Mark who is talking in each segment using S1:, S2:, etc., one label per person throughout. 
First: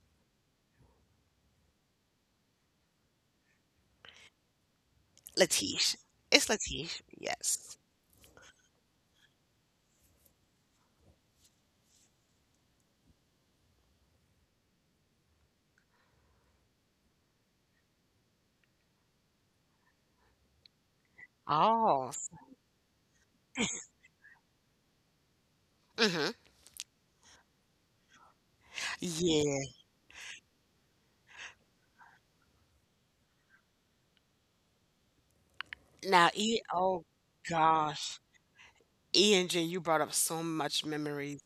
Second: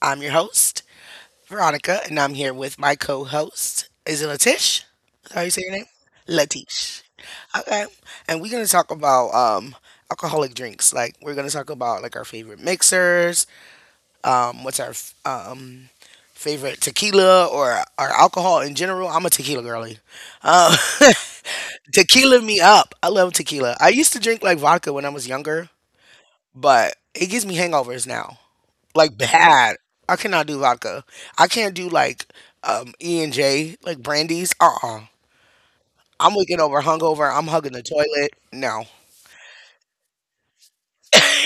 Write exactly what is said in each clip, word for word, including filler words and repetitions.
S1: I'm your host, Veronica, and I'm here with my co host. Is it Latish? Is that how you say your name?
S2: Latish. It's
S1: Latish.
S2: Latish. Yes.
S1: Okay. And we're going to talk about um, alcoholic drinks. Like, we're going to talk about like our favorite mixers, um, what's our f- um, favorite tequila or our alcohol in general. I'm a tequila girlie. Uh,
S2: Oh,
S1: Tequila me up. I love tequila. I used to drink like vodka when I was younger,
S2: hmm
S1: but it gives me hangovers now, like
S2: yeah.
S1: bad. I cannot do vodka. I can't do like um E and J, like brandies. Uh uh-uh. uh. I
S2: Now,
S1: am waking
S2: E,
S1: over
S2: oh
S1: hungover. I'm hugging the
S2: gosh.
S1: toilet. No,
S2: E and J, you brought up so much memories.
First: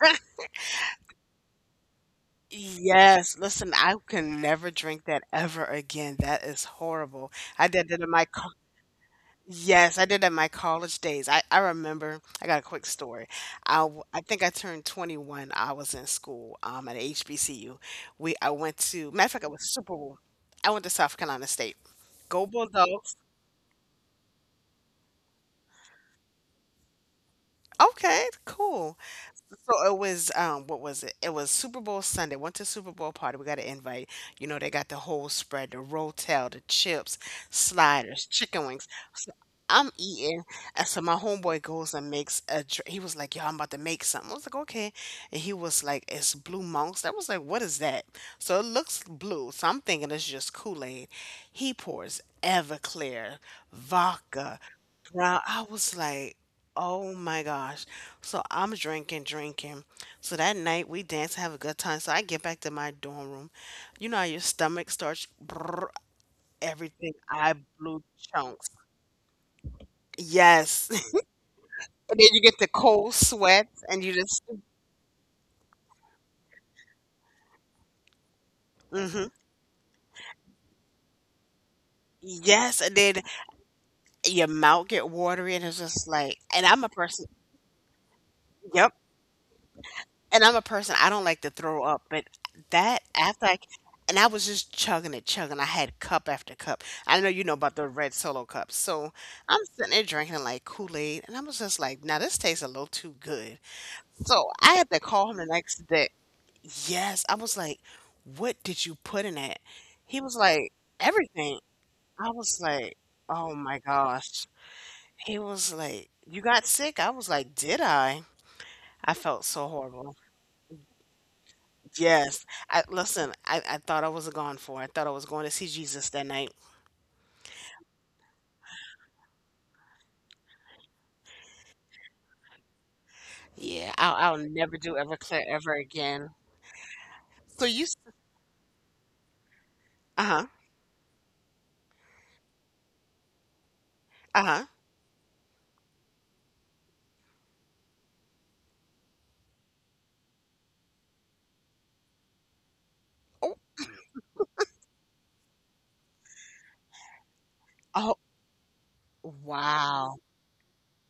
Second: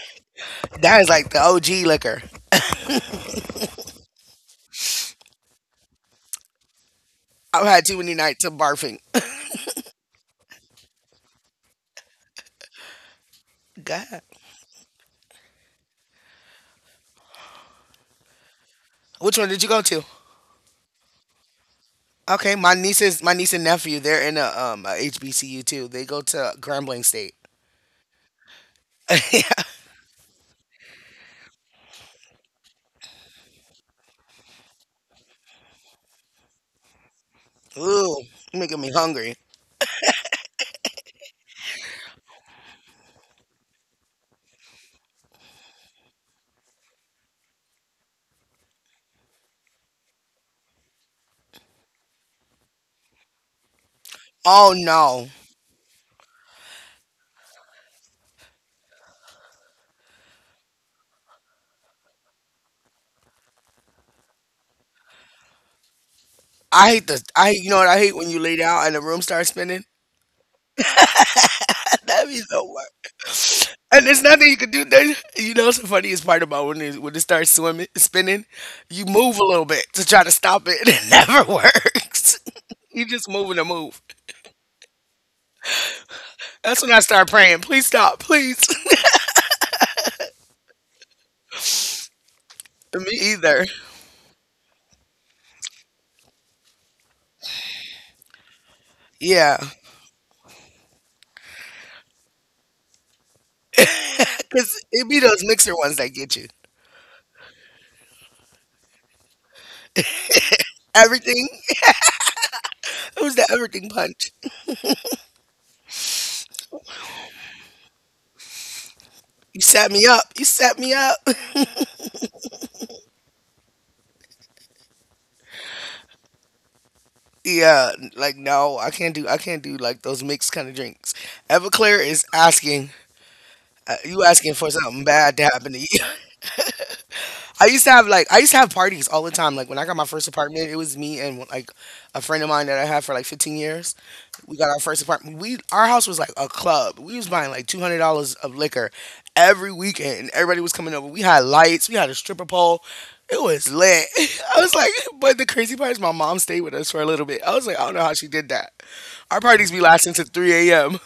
S1: that is like the O G liquor.
S2: Yes, listen, I can never drink that ever again. That is horrible.
S1: I've
S2: I
S1: had
S2: did
S1: too
S2: that in
S1: many
S2: my
S1: nights
S2: car.
S1: of barfing.
S2: Yes, I did that in my college days. I, I remember, I got a quick story. I, w- I
S1: God,
S2: think I turned twenty-one. I was in school um, at H B C U. We I went to, matter of
S1: which
S2: fact,
S1: one
S2: it
S1: did
S2: was
S1: you go
S2: Super
S1: to?
S2: Bowl. I went to South Carolina State. Go
S1: Okay, my
S2: Bulldogs.
S1: niece's my niece and nephew. They're in a um a H B C U too. They go to Grambling State.
S2: Okay, cool. So it was um what was it? It was Super Bowl Sunday. Went to Super Bowl party. We got an invite. You know, they got the whole spread, the rotel, the chips,
S1: Ooh,
S2: sliders, chicken
S1: making
S2: wings.
S1: me
S2: So
S1: hungry.
S2: I'm eating. And so my homeboy goes and makes a dr- he was like, "Yo, I'm about to make something." I was like, "Okay." And he was like, "It's blue monks." I was like, "What is that?" So it looks blue. So I'm thinking it's just Kool-Aid. He pours Everclear, vodka,
S1: Oh no.
S2: Brown. I was like, oh my gosh. So I'm drinking, drinking. So that night we dance, have a good time. So I get back to my dorm room. You know how your stomach starts brrr,
S1: I hate
S2: everything.
S1: the I
S2: I
S1: hate, you know what I
S2: blew
S1: hate when you lay
S2: chunks.
S1: down and the room starts spinning.
S2: Yes. And
S1: That'd
S2: then
S1: be
S2: you get
S1: so
S2: the cold
S1: much.
S2: sweats and
S1: And
S2: you
S1: there's
S2: just
S1: nothing you can do. There. You know, what's the funniest part about when it, when it starts swimming, spinning, you
S2: hmm
S1: move a little bit to try to stop it, and it never works.
S2: yes, and
S1: You
S2: then
S1: just moving to move.
S2: your mouth get watery and it's just like and
S1: That's
S2: I'm a
S1: when I
S2: person.
S1: start praying. Please stop, please.
S2: Yep. And I'm a person, I don't like to throw up, but that
S1: Me
S2: after I
S1: either.
S2: and I was just chugging it, chugging. I had cup after cup. I know you know about the red solo cups. So
S1: Yeah,
S2: I'm sitting there drinking it like Kool-Aid, and I was just like, now this tastes a little too good. So I
S1: because
S2: had to
S1: it be
S2: call him
S1: those
S2: the
S1: mixer
S2: next
S1: ones
S2: day.
S1: that get you.
S2: Yes, I was like, what did you put in it? He was like,
S1: Everything.
S2: everything. I was like,
S1: It was the
S2: oh my
S1: everything punch.
S2: gosh. He was like, "You got sick?" I was like, "Did I?" I felt
S1: You
S2: so
S1: set me
S2: horrible.
S1: up. You set me up.
S2: Yes. I listen, I, I thought I was gone for. I thought I was going to see Jesus that night.
S1: Yeah, like no, I can't do. I can't do like those mixed kind of drinks. Everclear is asking.
S2: Yeah,
S1: Uh,
S2: I'll
S1: you
S2: I'll
S1: asking for
S2: never do
S1: something bad
S2: Everclear
S1: to
S2: ever
S1: happen to you.
S2: again. So
S1: I
S2: you,
S1: used to
S2: s-
S1: have like I used to have parties all the time. Like when I got my first
S2: Uh-huh.
S1: apartment, it was me and like a friend of mine that I had for like fifteen years. We
S2: Uh-huh.
S1: got our first apartment. We Our house was like a club. We was buying like two hundred dollars of liquor every weekend. And everybody was coming over. We had lights. We had a stripper pole. It
S2: Oh,
S1: was lit. I was like, but the crazy part is my mom stayed with us for a little bit. I was like, I don't know
S2: oh,
S1: how she did that. Our parties be
S2: wow.
S1: lasting to three a m.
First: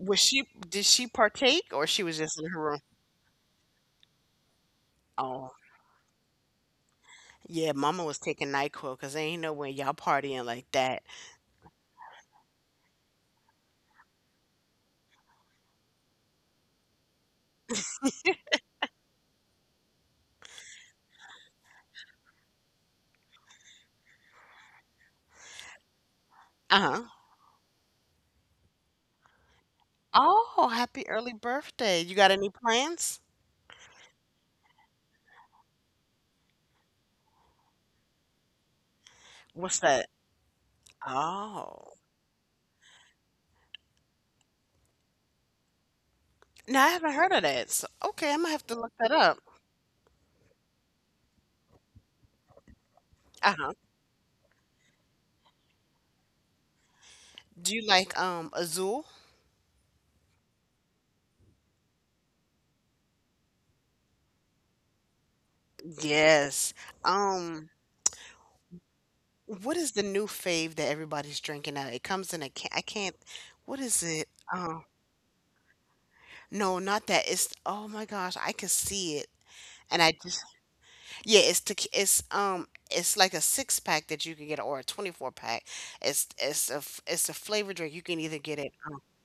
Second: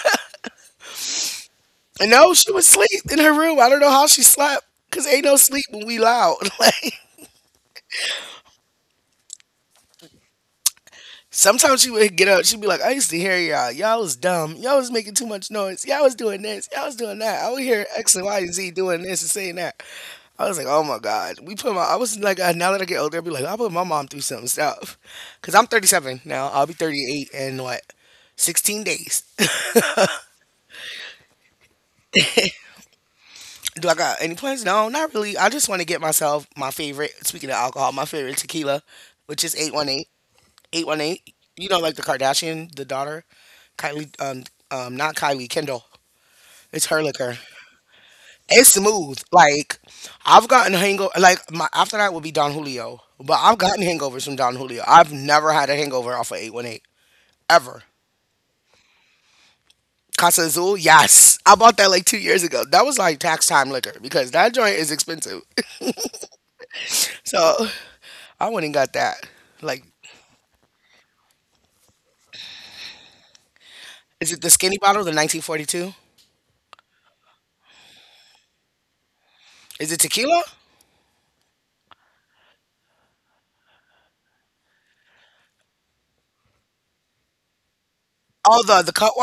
S2: Was she did she partake or she
S1: And
S2: was
S1: no,
S2: just in
S1: she
S2: her
S1: was
S2: room?
S1: asleep in her room. I don't know how she slept. Cause ain't no
S2: Oh.
S1: sleep when we loud. Like.
S2: Yeah, mama was taking NyQuil because ain't no way y'all partying like that.
S1: Sometimes she would get up. She'd be like, "I used to hear y'all. Y'all was dumb. Y'all was making too much noise. Y'all was doing this. Y'all was doing that. I would hear X and Y and Z doing this and saying that." I was like, "Oh my God." We put my. I was like, uh, now that I get older, I'd be like, "I put my mom through some stuff," because I'm thirty-seven now. I'll be
S2: Uh-huh.
S1: thirty-eight in what, sixteen days.
S2: Oh, happy early birthday. You got any plans?
S1: Do I got any plans? No, not really. I just want to get myself my favorite. Speaking of alcohol, my favorite tequila, which is
S2: What's that?
S1: eight one eight. eight one eight. You know,
S2: Oh.
S1: like the Kardashian, the daughter, Kylie, um, um, not Kylie, Kendall.
S2: No,
S1: It's
S2: I
S1: her
S2: haven't heard
S1: liquor.
S2: of that. So okay, I'm gonna have to
S1: It's
S2: look that
S1: smooth.
S2: up.
S1: Like, I've gotten hangover. Like, my, after that would be Don Julio. But
S2: Uh
S1: I've
S2: huh.
S1: gotten hangovers from Don Julio. I've never had a hangover off of eight one eight,
S2: Do
S1: ever.
S2: you like um Azul?
S1: Casa Azul, yes. I bought that like two years ago. That was like tax time liquor because that joint is expensive.
S2: Yes.
S1: So
S2: Um,
S1: I went and got that.
S2: what
S1: Like,
S2: is the new fave that everybody's drinking now? It comes in a can. I can't. What is it?
S1: is it the skinny
S2: Oh
S1: bottle, the nineteen forty-two?
S2: no, not that. It's oh my gosh, I can see it,
S1: Is it
S2: and I
S1: tequila?
S2: just yeah. It's to it's um it's like a six pack that you can get or a twenty four pack. It's it's a f- it's a flavor drink. You can either get
S1: All
S2: it.
S1: the the
S2: Um,
S1: cut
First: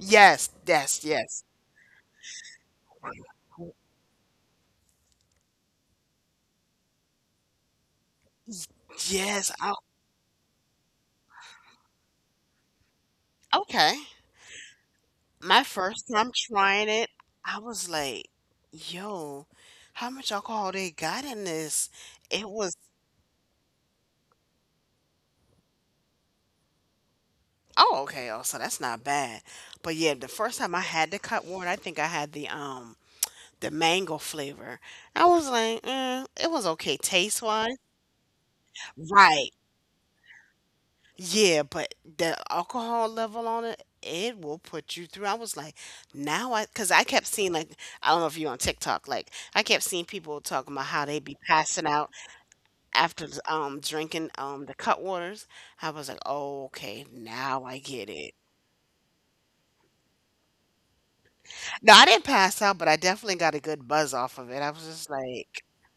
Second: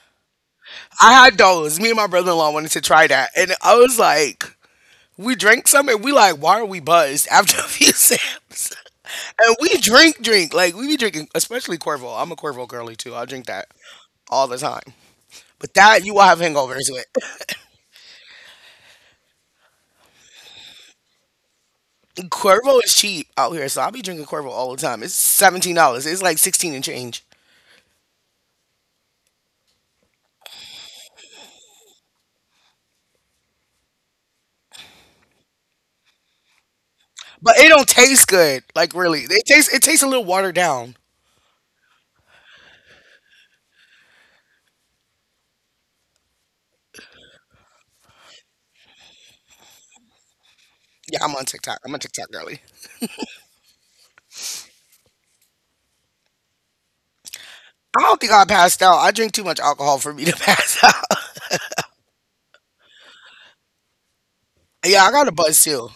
S2: Yes, yes,
S1: I had
S2: yes,
S1: those. Me and my brother in law wanted to try that. And I was like, we drank some and we like, why are we buzzed after a few sips?
S2: yes.
S1: And
S2: Oh,
S1: we drink, drink. Like, we be drinking, especially Corvo. I'm a Corvo girly too. I drink that
S2: okay.
S1: all the time.
S2: My
S1: But that
S2: first
S1: you will
S2: time
S1: have
S2: trying
S1: hangovers with.
S2: it, I was like, yo, how much alcohol they got in this? It was,
S1: Corvo is cheap out here, so I'll be drinking Corvo all the time. It's seventeen dollars. It's like sixteen and change.
S2: oh, okay, oh, so that's not bad. But yeah, the first time I had the cut water, I think I had the, um, the mango flavor. I was like, mm, it was okay taste
S1: But it
S2: wise.
S1: don't taste good. Like really. It
S2: Right.
S1: tastes it tastes a little watered down.
S2: Yeah, but the alcohol level on it, it will put you through. I was like, now I, because I kept seeing, like, I don't know if you're on TikTok, like, I kept seeing people talking about how they
S1: Yeah, I'm
S2: be
S1: on TikTok.
S2: passing
S1: I'm a
S2: out
S1: TikTok girly.
S2: after um drinking um the cut waters, I was like, oh, okay, now I
S1: I
S2: get
S1: don't think
S2: it.
S1: I passed out. I drink too much alcohol for me to pass out.
S2: No, I didn't pass out, but I definitely got a good buzz off of it. I was
S1: Yeah,
S2: just
S1: I got a buzz
S2: like,
S1: too.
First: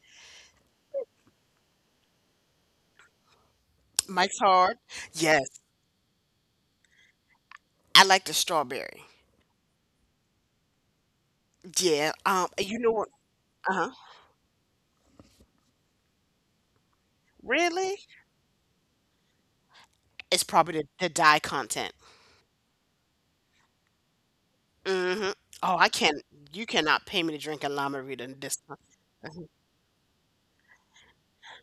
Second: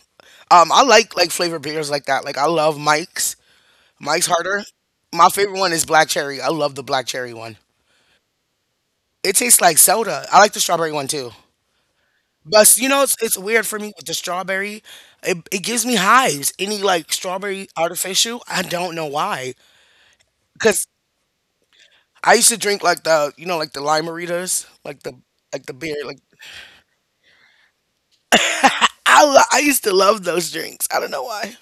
S1: Um, I like like flavored beers like that. Like I love Mike's. Mike's
S2: Mike's
S1: harder.
S2: hard.
S1: My
S2: Yes,
S1: favorite one is black cherry. I love the black cherry one.
S2: I like the strawberry.
S1: It tastes like soda. I like the strawberry one too.
S2: Yeah. Um,
S1: But
S2: you
S1: you
S2: know
S1: know,
S2: what?
S1: it's, it's weird
S2: Uh
S1: for
S2: huh.
S1: me with the strawberry. It, it gives me hives. Any like strawberry
S2: Really?
S1: artificial, I don't know why.
S2: It's probably
S1: Cause
S2: the, the dye content.
S1: I used to drink like the you know like the limeritas, like the
S2: Mm-hmm.
S1: like the
S2: Oh, I
S1: beer. Like
S2: can't. You cannot pay me to drink a lime Rita this.
S1: I lo- I used to love those drinks. I don't know why.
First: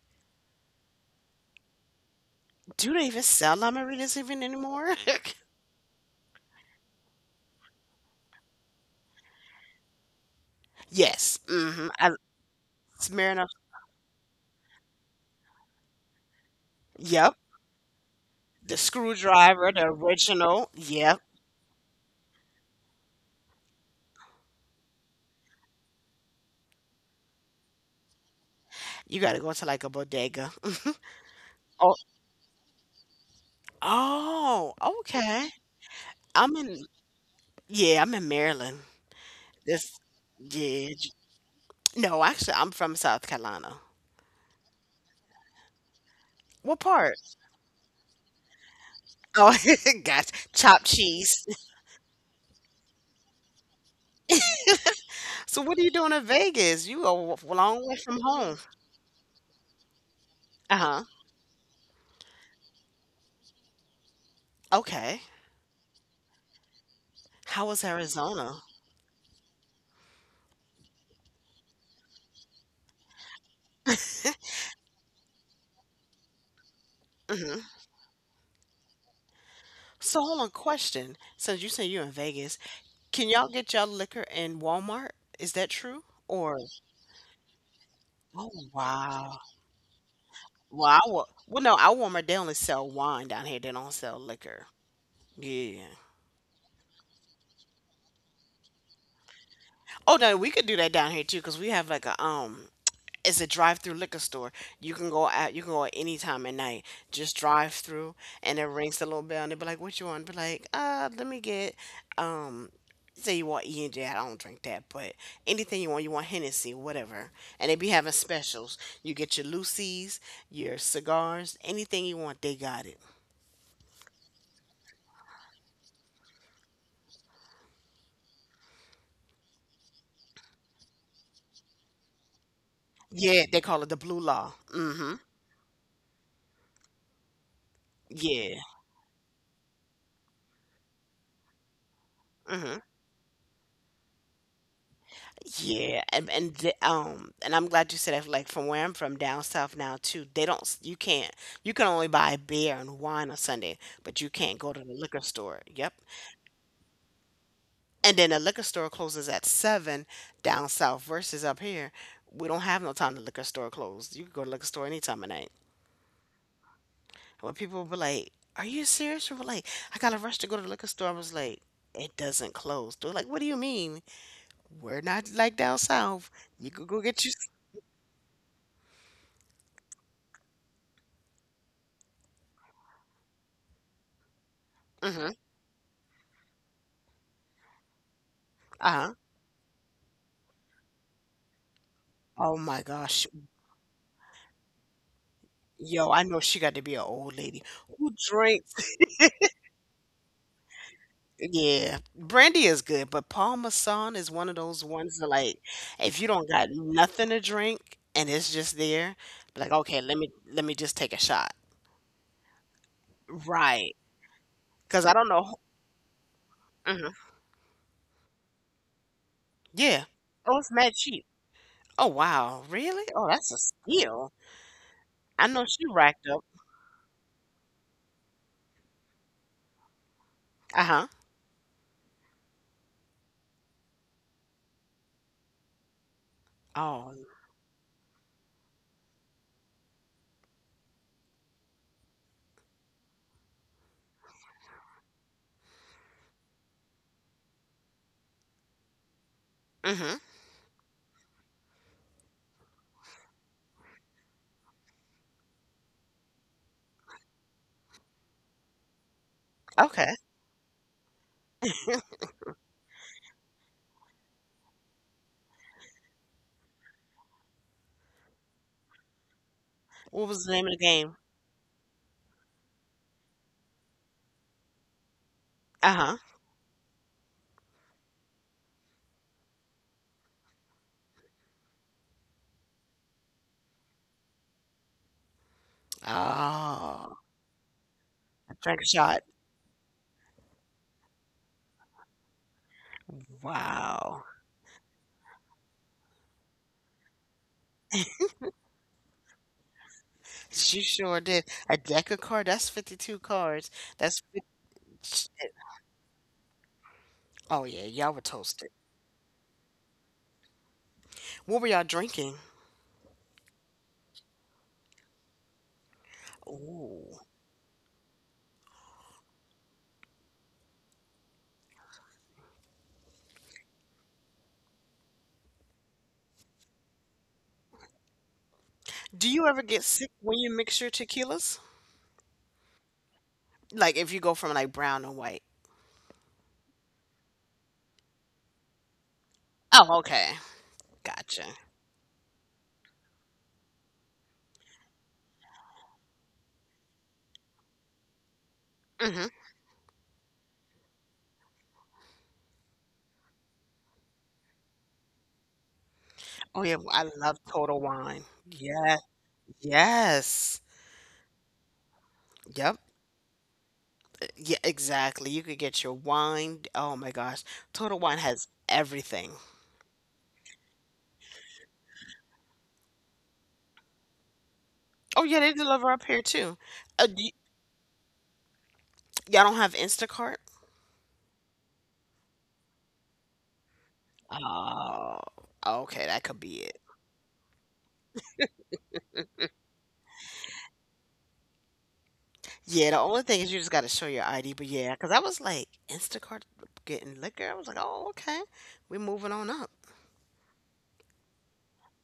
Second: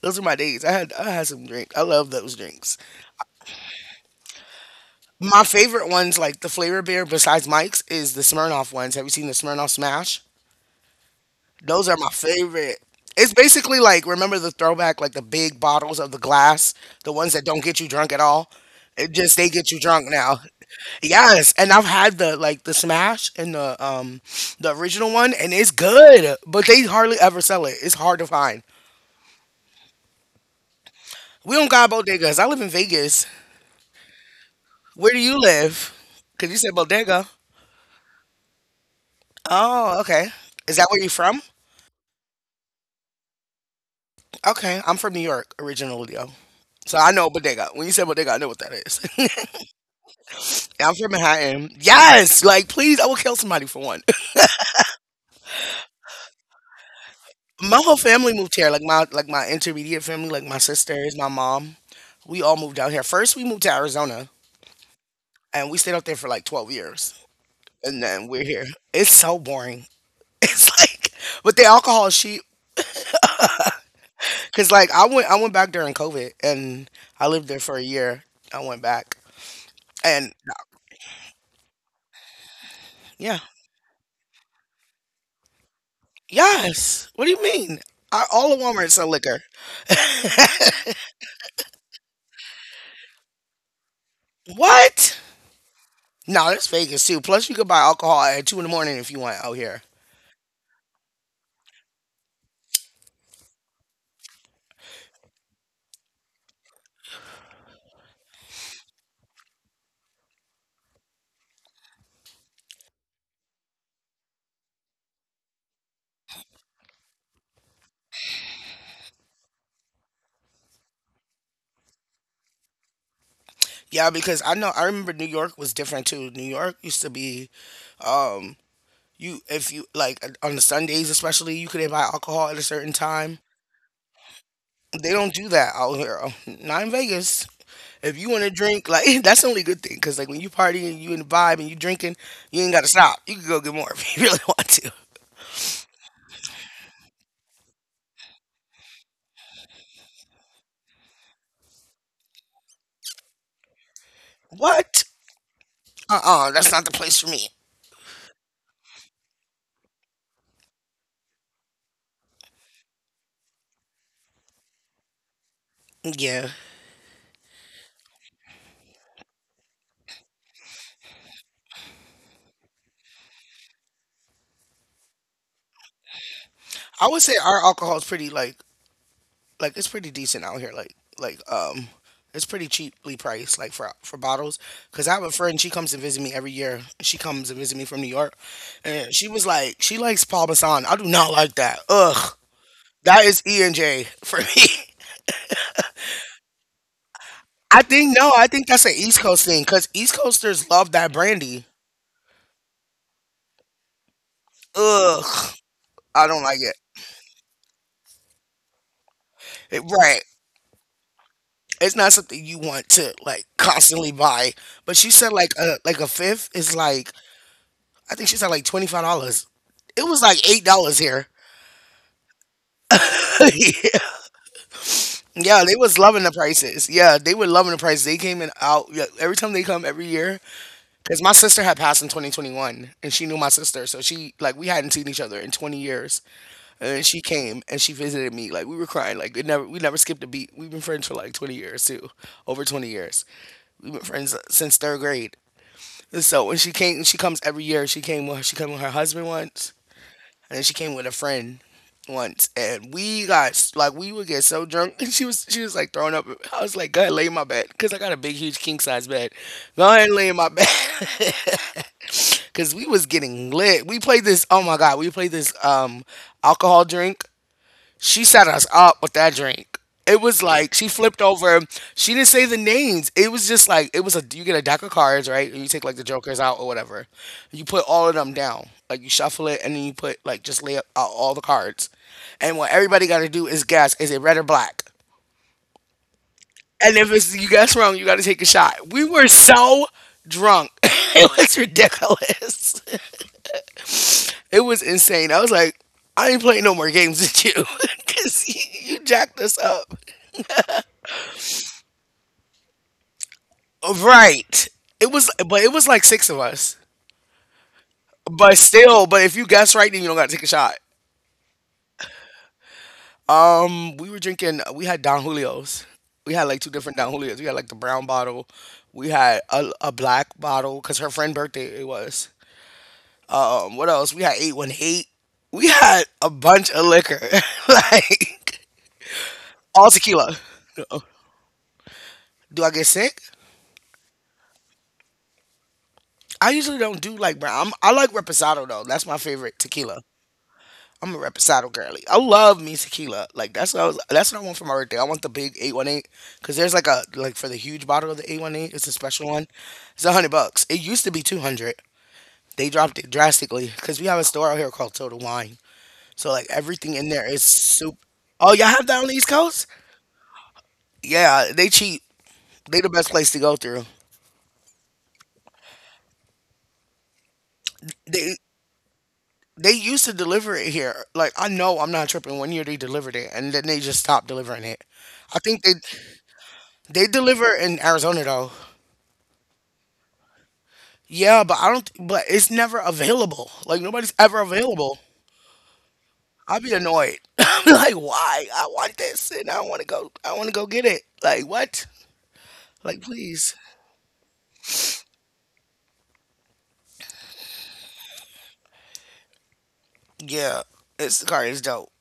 S1: Those are my days. I had I had some drink. I love those drinks.
S2: Do they even sell lime Ritas even anymore?
S1: My favorite ones, like the Flavor beer besides Mike's, is the Smirnoff ones. Have you seen the Smirnoff Smash?
S2: Yes.
S1: Those
S2: Mm-hmm.
S1: are my
S2: I
S1: favorite. It's
S2: Smirnoff.
S1: basically like remember the throwback, like the big bottles of the glass, the ones
S2: Yep.
S1: that don't get you drunk at all.
S2: The
S1: It just they get
S2: screwdriver,
S1: you
S2: the
S1: drunk now.
S2: original. Yep.
S1: Yes, and I've had the like the Smash and the um the original one, and it's good, but they hardly ever sell it. It's hard to find.
S2: You gotta go to like a bodega.
S1: We don't got
S2: Oh,
S1: bodegas. I live in Vegas.
S2: oh,
S1: Where do you
S2: okay.
S1: live? Cause
S2: I'm
S1: you said
S2: in,
S1: bodega.
S2: yeah, I'm in Maryland. This,
S1: Oh, okay. Is that
S2: yeah.
S1: where you
S2: j-
S1: from?
S2: No, actually, I'm from South Carolina.
S1: Okay, I'm from New York originally, though.
S2: What
S1: So I
S2: part?
S1: know bodega. When you say bodega, I know what that is.
S2: Oh, gotcha. Chopped
S1: I'm from
S2: cheese.
S1: Manhattan. Yes, like please, I will kill somebody for one.
S2: So what are you doing in Vegas? You are a long
S1: My
S2: way
S1: whole
S2: from
S1: family moved
S2: home.
S1: here. Like my like my intermediate family, like my
S2: Uh-huh.
S1: sisters, my mom. We all moved out here. First, we moved to Arizona,
S2: Okay.
S1: and we stayed out there for like twelve years,
S2: How was
S1: and then we're
S2: Arizona?
S1: here. It's so boring. It's like, but the alcohol is cheap. Cause like I went I went back during COVID, and I lived there
S2: hmm
S1: for a year. I went back,
S2: So
S1: and
S2: hold on, question. Since you say you're in Vegas, can
S1: yeah.
S2: y'all get y'all liquor in Walmart? Is that true? Or
S1: Yes. What do you mean? I,
S2: oh
S1: all of Walmart sell
S2: wow.
S1: liquor.
S2: Well, I wa well no, I warmer they only sell wine down here. They don't sell liquor.
S1: What?
S2: Yeah.
S1: No, that's Vegas too. Plus, you could buy alcohol at two in the morning if you want out here.
S2: Oh no, we could do that down here too, cause we have like a um, it's a drive-through liquor store. You can go out, you can go at any time at night. Just drive through, and it rings the little bell, and they be like, "What you want?" Be like, "Uh, let me get um." Say you want E and J, I don't drink that, but anything you want, you want Hennessy, whatever. And they be having specials. You get your Lucy's, your cigars, anything you want, they got it.
S1: Yeah, because I know I remember New York was different too. New York used to be, um, you if you like on the Sundays especially, you couldn't buy alcohol at a certain time.
S2: Yeah, they call it the blue law. Mm
S1: They
S2: hmm
S1: don't do that out here. Not in Vegas. If you want to
S2: Yeah.
S1: drink, like that's the only good thing, because like when you partying, you in the vibe and you drinking,
S2: mm
S1: you ain't
S2: hmm
S1: gotta stop. You can go get more if you really want to.
S2: Yeah. And and the, um and I'm glad you said that. Like from where I'm from, down south now too, they don't. s- You can't. You can only buy beer and wine on Sunday, but you can't go to the
S1: What?
S2: liquor store. Yep.
S1: Uh-uh, that's not the place for me.
S2: And then the liquor store closes at seven down south versus up here. We don't have no time the liquor store closed. You can go to liquor store any time of night.
S1: Yeah.
S2: When people were like, "Are you serious?" We were like, "I got to rush to go to the liquor store." I was like, "It doesn't close." They're like, "What do you mean?" We're not like down south. You could go
S1: I would
S2: get you.
S1: say our alcohol is pretty like like it's pretty decent out here. Like like um it's pretty cheaply priced like for for bottles cuz I have a
S2: Mm-hmm.
S1: friend she comes and visit me every year. She comes and visit me from New York and
S2: Uh-huh.
S1: she was like she likes Paul Masson. I do not like that. Ugh.
S2: Oh my
S1: That
S2: gosh.
S1: is E and J for me.
S2: Yo, I know she got to be an old lady
S1: I
S2: who
S1: think no, I think
S2: drinks.
S1: that's an East Coast thing cuz East Coasters love that brandy.
S2: Yeah, brandy is good, but Parmesan is one of those ones that
S1: Ugh.
S2: like if
S1: I
S2: you
S1: don't
S2: don't
S1: like
S2: got
S1: it.
S2: nothing to drink and it's just there, like
S1: It-
S2: okay, let
S1: Right.
S2: me let me just take a shot.
S1: It's not something you want to like
S2: Right.
S1: constantly buy. But
S2: Because
S1: she
S2: I don't
S1: said like
S2: know.
S1: a like a fifth is like
S2: hmm
S1: I think she said like twenty five dollars. It
S2: Yeah.
S1: was like
S2: Oh,
S1: eight
S2: it's
S1: dollars
S2: mad
S1: here.
S2: cheap. Oh wow, really? Oh, that's a
S1: Yeah,
S2: steal. I
S1: yeah,
S2: know
S1: they
S2: she
S1: was loving the
S2: racked up.
S1: prices. Yeah, they were loving the prices. They came in out yeah, every time they come every year.
S2: Uh-huh.
S1: Cause my sister had passed in twenty twenty-one, and she knew my sister, so she like we hadn't seen each other in twenty years, and then
S2: Oh.
S1: she came and she visited me. Like we were crying. Like it never we never skipped a beat. We've been friends for like twenty years too, over twenty years. We've been friends since third grade. So when she came, she comes every year. She came with she came with her husband once,
S2: Mm-hmm.
S1: and then she came with a friend once, and we got like we would get so drunk, and she was she was like throwing up. I was like, go ahead, lay in my bed, cause I got a big, huge king size bed. Go ahead, and
S2: Okay.
S1: lay in my bed, cause we was getting lit. We played this. Oh my god, we played this um alcohol drink she set us up with that drink. It
S2: What
S1: was
S2: was the
S1: like
S2: name of the
S1: she flipped
S2: game?
S1: over. She didn't say the names. It was just like it was a you get a deck of cards, right? And you take like the
S2: Uh-huh.
S1: jokers out or whatever. You put all of them down. Like you shuffle it and then you put like just lay out all the cards. And what everybody got to do is guess, is it red or black?
S2: Oh,
S1: And if
S2: I
S1: it's you guess wrong, you got to take a shot.
S2: drank a
S1: We were
S2: shot.
S1: so drunk. It was ridiculous.
S2: Wow.
S1: It was insane. I was like, I ain't playing no more games with you, because you, you jacked us up.
S2: She sure did. A deck of cards, that's fifty-two cards. That's fifty
S1: Right. It was, but it was like six of us.
S2: oh yeah, y'all were
S1: But
S2: toasted.
S1: still, but if you guess right, then you don't got to take a shot.
S2: What were y'all drinking?
S1: Um, we were drinking. We had Don Julio's. We had like two different Don
S2: Ooh.
S1: Julio's. We had like the brown bottle. We had a, a black bottle because her friend birthday it was. Um, what else? We had eight one eight. We had a bunch of liquor, like
S2: Do you ever
S1: all
S2: get sick
S1: tequila.
S2: when you mix your tequilas?
S1: Do I get sick?
S2: Like if you go from like brown to white.
S1: I usually don't do like brown. I'm, I like reposado though. That's my favorite tequila.
S2: Oh, okay.
S1: I'm a
S2: Gotcha.
S1: reposado girly. I love me tequila. Like that's what I was. That's what I want for my birthday. I want the big eight one eight, because there's like a like for the huge bottle of the eight one eight. It's a special
S2: hmm
S1: one. It's a hundred bucks. It used to be two hundred. They dropped it drastically because we have a store out here called Total Wine. So like
S2: Oh yeah,
S1: everything
S2: I
S1: in there
S2: love
S1: is
S2: Total
S1: soup.
S2: Wine.
S1: Oh, y'all have
S2: Yeah.
S1: that on the East Coast?
S2: Yes.
S1: Yeah, they cheap.
S2: Yep.
S1: They the best place to go through.
S2: Yeah, exactly. You could get your wine. Oh my gosh, Total Wine
S1: They
S2: has everything.
S1: they used to deliver it here. Like I know I'm not tripping. One year they delivered it and then they just stopped delivering it.
S2: Oh
S1: I
S2: yeah, they
S1: think they
S2: deliver up here too.
S1: they
S2: Uh, do y-
S1: deliver in Arizona though.
S2: y'all don't have Instacart?
S1: Yeah, but I don't. But it's never available. Like nobody's ever available.
S2: Oh, okay, that could be
S1: I'd be
S2: it.
S1: annoyed. I'm like, why? I want this, and I want to go. I want to go get it. Like what?
S2: Yeah, the
S1: Like
S2: only thing is
S1: please.
S2: you just got to show your I D. But yeah, because I was like Instacart getting liquor. I was like, oh okay, we're moving on up.
S1: Yeah, it's the car is dope.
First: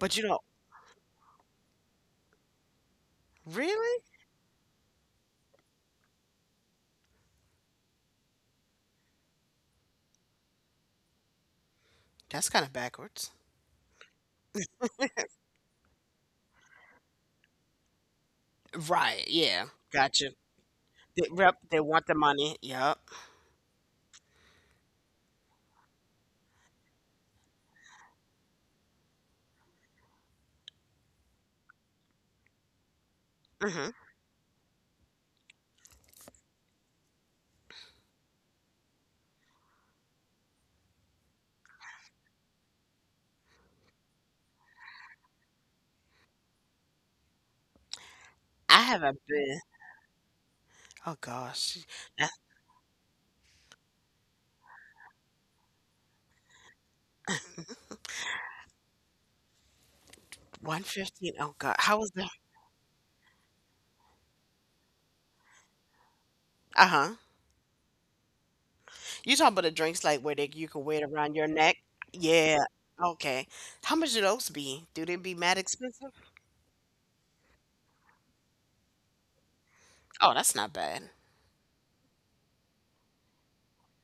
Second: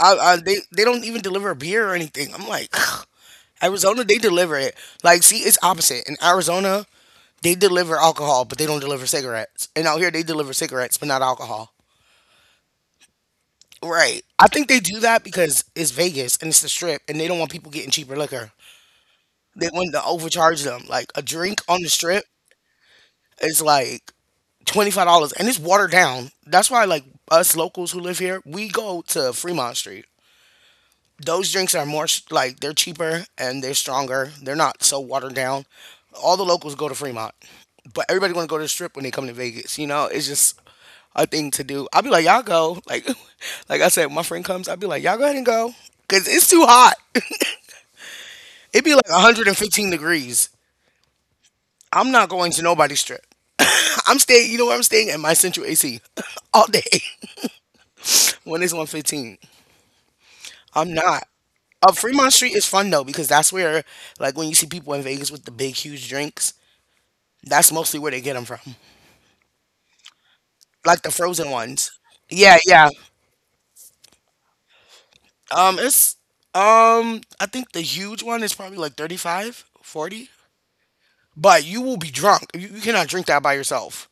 S1: I,
S2: you
S1: I
S2: know,
S1: they they don't even deliver beer or anything. I'm like,
S2: really,
S1: Arizona they deliver it. Like see, it's opposite. In Arizona, they deliver alcohol, but they don't deliver cigarettes. And out here, they deliver cigarettes, but not alcohol.
S2: that's kind of backwards.
S1: Right. I think they do that because it's Vegas and it's the Strip, and they don't want people getting cheaper liquor.
S2: Right?
S1: They
S2: Yeah,
S1: wanted to
S2: gotcha.
S1: overcharge them. Like a
S2: They, yep,
S1: drink on
S2: they
S1: the
S2: want the
S1: strip
S2: money. Yep.
S1: is like twenty five dollars, and it's watered down. That's why like us locals who live here, we go to Fremont Street. Those drinks are more s- like they're cheaper and they're
S2: hmm
S1: stronger. They're not so watered down. All the locals go to Fremont, but everybody want to go to the strip when they come to Vegas. You know, it's just a thing to do. I'll be like, y'all go. Like, like I said, my friend comes. I'll be like, y'all go ahead and go, cause it's too hot. It'd
S2: I
S1: be like
S2: haven't been.
S1: one hundred fifteen degrees.
S2: Oh gosh,
S1: I'm not going to nobody's strip. I'm staying. You know where I'm staying, at my central A C, all day, when it's one fifteen. I'm not.
S2: one fifteen. Oh God.
S1: Uh,
S2: How was
S1: Fremont
S2: that?
S1: Street is fun though, because that's where, like, when you see people in Vegas with the big, huge drinks,
S2: Uh-huh.
S1: that's mostly where they get them from,
S2: You talking about the drinks like where they you can
S1: like the
S2: wear it around
S1: frozen
S2: your neck?
S1: ones. Yeah,
S2: Yeah.
S1: yeah.
S2: Okay. How much do those be? Do they be mad
S1: Um, it's
S2: expensive?
S1: um, I think the huge one is probably like thirty-five, forty.
S2: Oh, that's not bad.
S1: But you will be drunk. You, you cannot drink that by yourself.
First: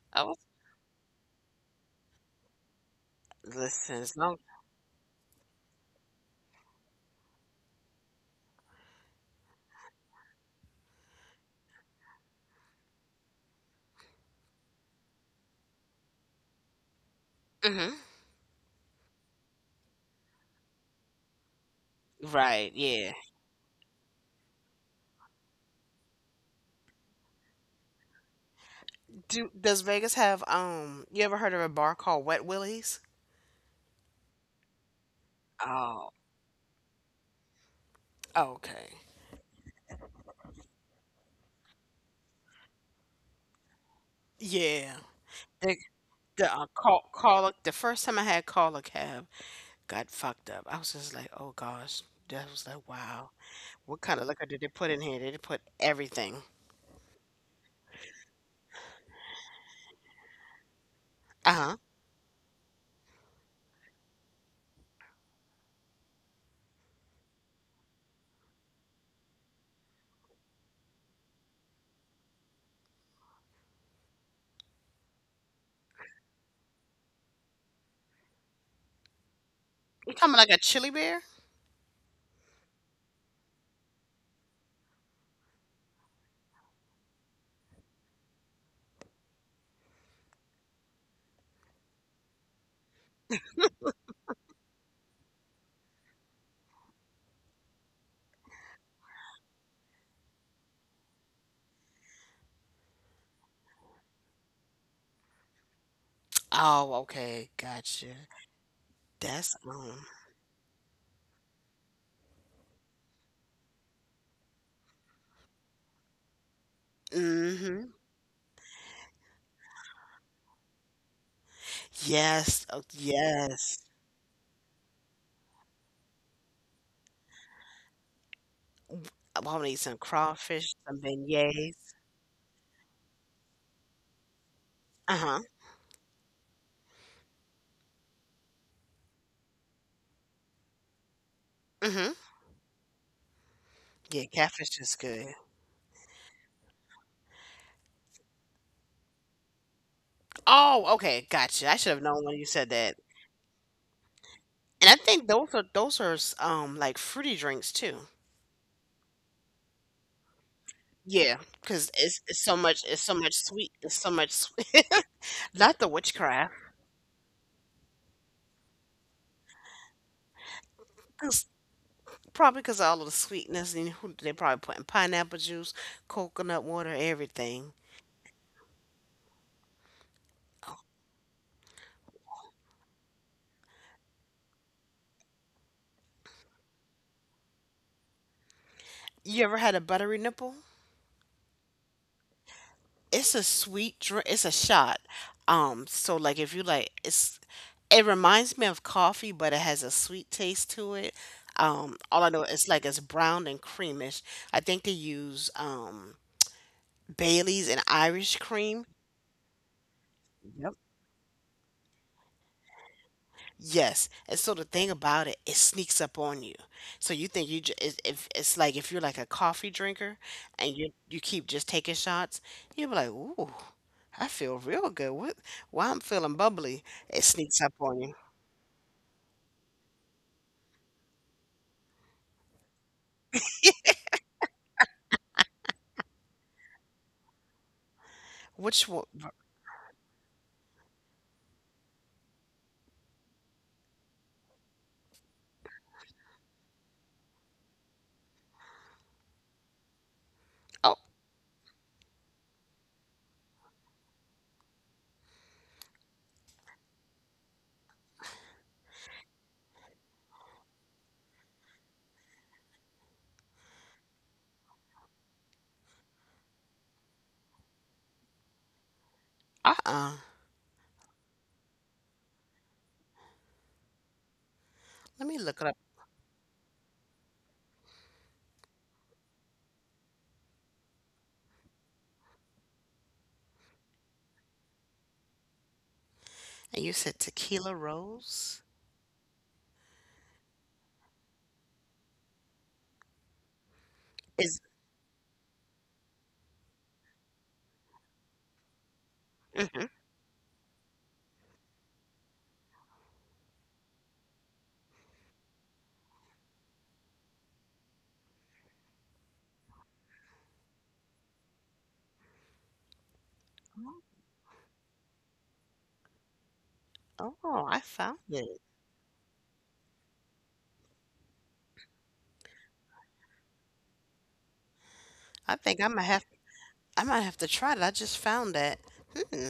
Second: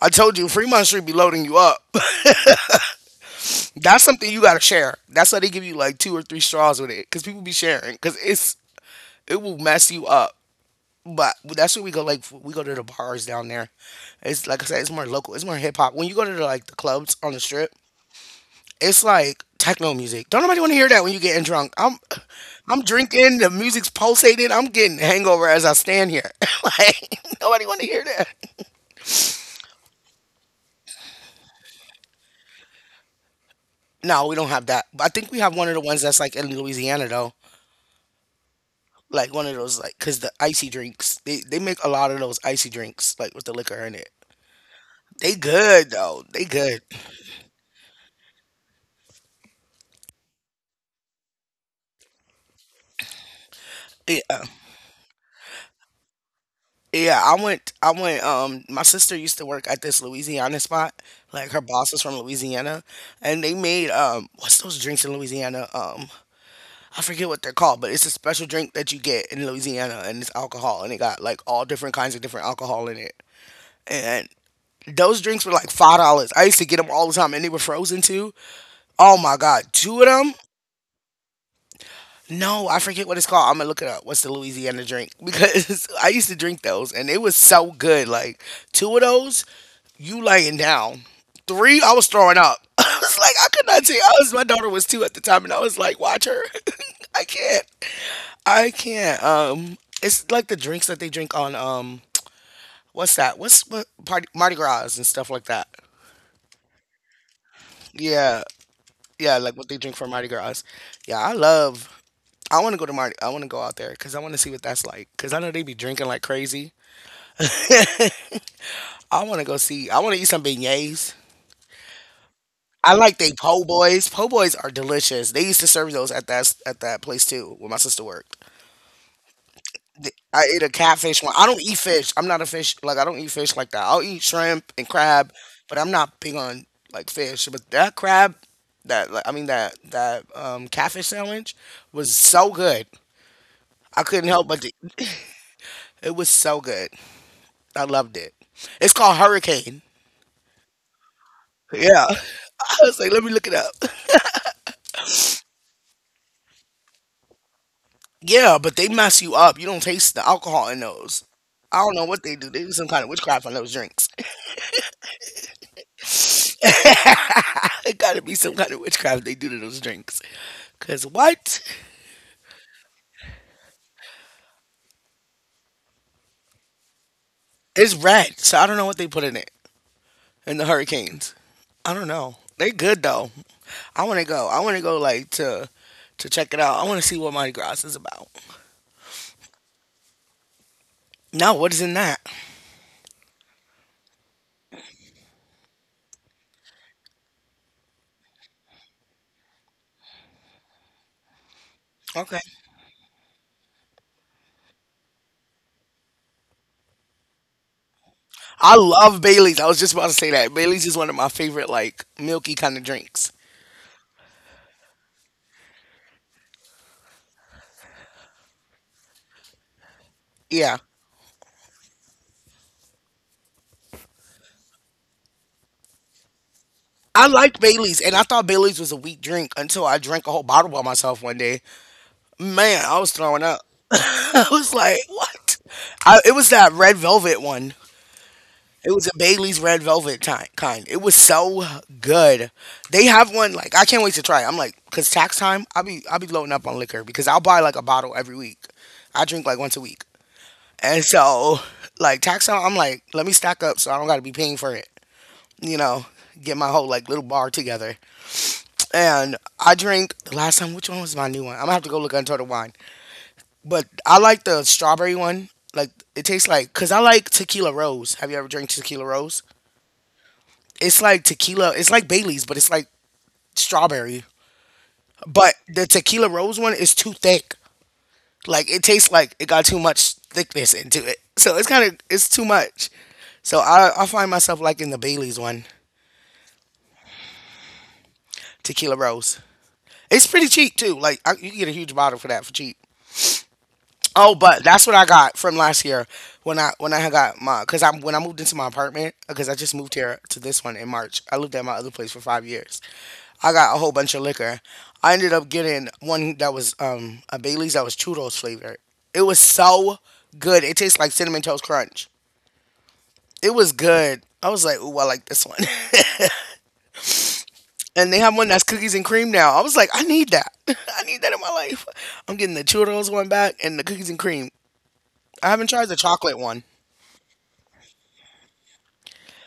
S1: I
S2: Oh,
S1: told you, Fremont Street be loading you up.
S2: listen,
S1: That's
S2: as
S1: something
S2: long
S1: you gotta share. That's why they give you like two or three straws with it, cause people be sharing, cause it's it will mess you up. But that's where we go. Like we go to the bars down there. It's like I said, it's more local. It's more hip hop. When you go to the, like the clubs on the strip,
S2: hmm
S1: it's like techno music. Don't nobody want to hear that when you are getting drunk. I'm,
S2: right,
S1: I'm
S2: yeah.
S1: drinking. The music's pulsating. I'm getting hangover as I stand here. Like nobody want to hear that.
S2: Do does Vegas have um you ever heard of a bar called Wet Willies?
S1: No, we don't have that. But I think we have one of the ones
S2: Oh,
S1: that's like in Louisiana though.
S2: okay.
S1: Like one of those, like because the icy drinks. They they make a lot of those icy drinks like with the liquor in it.
S2: Yeah.
S1: They
S2: The
S1: good though. They
S2: the uh,
S1: good.
S2: call call the first time I had call a cab got fucked up. I was just like, oh gosh, that was like wow. What kind of
S1: Yeah.
S2: liquor did they put in here? They put everything?
S1: Yeah, I went I went um my sister used to work at this Louisiana spot. Like her
S2: Uh-huh.
S1: boss was from Louisiana, and they made, um what's those drinks in Louisiana? Um I forget what they're called, but it's a special drink that you get in Louisiana, and it's alcohol, and it got like all different kinds of different alcohol in it. And those drinks were like five dollars. I used to get them all the time, and they were frozen too. Oh my god, two of
S2: You talking
S1: them?
S2: about like a chili beer?
S1: No, I forget what it's called. I'm gonna look it up. What's the Louisiana drink? Because I used to drink those and it was so good. Like two of those, you laying down. Three, I was throwing up. I was like, I could not take. I was my daughter was two at the time, and I was like, watch her. I can't. I can't. Um, it's like the drinks that they drink on, um, what's that? What's what party, Mardi Gras and stuff like that.
S2: Oh, okay, gotcha.
S1: Yeah, yeah,
S2: That's
S1: like what they drink
S2: um.
S1: for Mardi Gras. Yeah, I love. I want to go to Mardi. I want to go out there because I want to see what that's like. Because I know they be drinking like crazy.
S2: Mm-hmm.
S1: I want to go see. I want to eat some beignets.
S2: Yes. Oh,
S1: I like they po'
S2: yes.
S1: boys. Po' boys are delicious. They used to serve those at that at that place too, where my sister worked.
S2: I want to eat some
S1: The- I ate a
S2: crawfish, some
S1: catfish one. I don't eat
S2: beignets.
S1: fish. I'm not a fish, like I don't eat fish like that. I'll eat shrimp and crab,
S2: Uh-huh.
S1: but I'm not big on like fish. But that crab, that, like, I mean that that um, catfish sandwich
S2: Mm-hmm.
S1: was so good. I
S2: Yeah,
S1: couldn't help but to,
S2: catfish is good.
S1: it was so good. I loved it. It's called Hurricane.
S2: Oh, okay, gotcha. I should have
S1: Yeah.
S2: known when you said
S1: I
S2: that.
S1: was like, let me look it up.
S2: And I think those are those are um like fruity drinks too.
S1: Yeah, but they mess you up. You don't taste the alcohol in those.
S2: Yeah,
S1: I
S2: because
S1: don't know
S2: it's
S1: what they
S2: it's
S1: do.
S2: so
S1: They do
S2: much
S1: some
S2: it's
S1: kind
S2: so
S1: of
S2: much
S1: witchcraft on
S2: sweet
S1: those
S2: it's so
S1: drinks.
S2: much sweet. Not the witchcraft.
S1: It gotta be some kind of witchcraft they do to those drinks. Cause what?
S2: Probably because of all of the sweetness, and who they probably put in pineapple juice, coconut water, everything.
S1: It's red, so I don't know what they put in it. In the hurricanes. I don't know. They good though. I wanna go. I wanna go like to to check it out. I wanna see what Mardi Gras is about.
S2: You ever had a buttery nipple?
S1: No, what is in that?
S2: It's a sweet drink. It's a shot. Um, so like if you like, it's it reminds me of coffee, but it has a sweet taste to it. Um, all I know
S1: Okay.
S2: is like it's brown and creamish. I think they use um Bailey's and Irish
S1: I
S2: cream.
S1: love Bailey's. I was just about to say that. Bailey's is one of my favorite like milky kind of drinks.
S2: Yes, and so the thing about it, it sneaks up on you. So you think you just if it's like if you're like a coffee drinker and
S1: Yeah.
S2: you you keep just taking shots, you'll be like, "Ooh, I feel real good. What? Why I'm feeling bubbly?" It
S1: I
S2: sneaks
S1: like
S2: up on
S1: Bailey's,
S2: you.
S1: and I thought Bailey's was a weak drink until I drank a whole bottle by myself one day. Man, I was throwing up. I was like, what? I, it was that red velvet one.
S2: Which
S1: It
S2: one?
S1: was a Bailey's red velvet ti- kind. It was so good. They have one like I can't wait to try. It. I'm like, cause tax time, I'll be I'll be loading up on liquor because I'll buy like a bottle every week. I drink like once a week,
S2: Oh,
S1: and so like tax time, I'm like, let me stack up so I don't got to be paying for it. You know, get my whole like little bar together. And I drink the last time. Which one was my new one? I'm gonna have to go look under the wine. But I like the strawberry one. Like it tastes like, because I like tequila rose. Have you ever drank tequila rose?
S2: uh-uh.
S1: It's like tequila. It's like Bailey's, but it's like strawberry.
S2: Let me look
S1: But
S2: it up.
S1: the tequila rose one is too thick. Like it tastes like it got too much thickness into it. So it's kind of, it's too much. So I I find myself liking the Bailey's one,
S2: And you said tequila rose
S1: tequila rose. It's pretty cheap too. Like I, you can get a huge bottle for that for cheap. Oh,
S2: is.
S1: but that's what I got from last year when I when I had got my, because I, when I moved into my apartment, because I just
S2: Mhm.
S1: moved here to this one in March. I lived at my other place for five years. I got a whole bunch of liquor. I ended up getting one that was um a Bailey's that was churros flavored. It was so good. It tastes like cinnamon toast crunch. It was good. I was like, ooh, I like this one.
S2: Oh, oh, I
S1: And
S2: found
S1: they have one
S2: it.
S1: that's cookies and cream now. I was like, I need that. I need that in my life. I'm getting the churros one back and the cookies and cream. I
S2: I
S1: haven't
S2: think I
S1: tried the
S2: might have
S1: chocolate one.
S2: I might have to try it. I just found that. Hmm.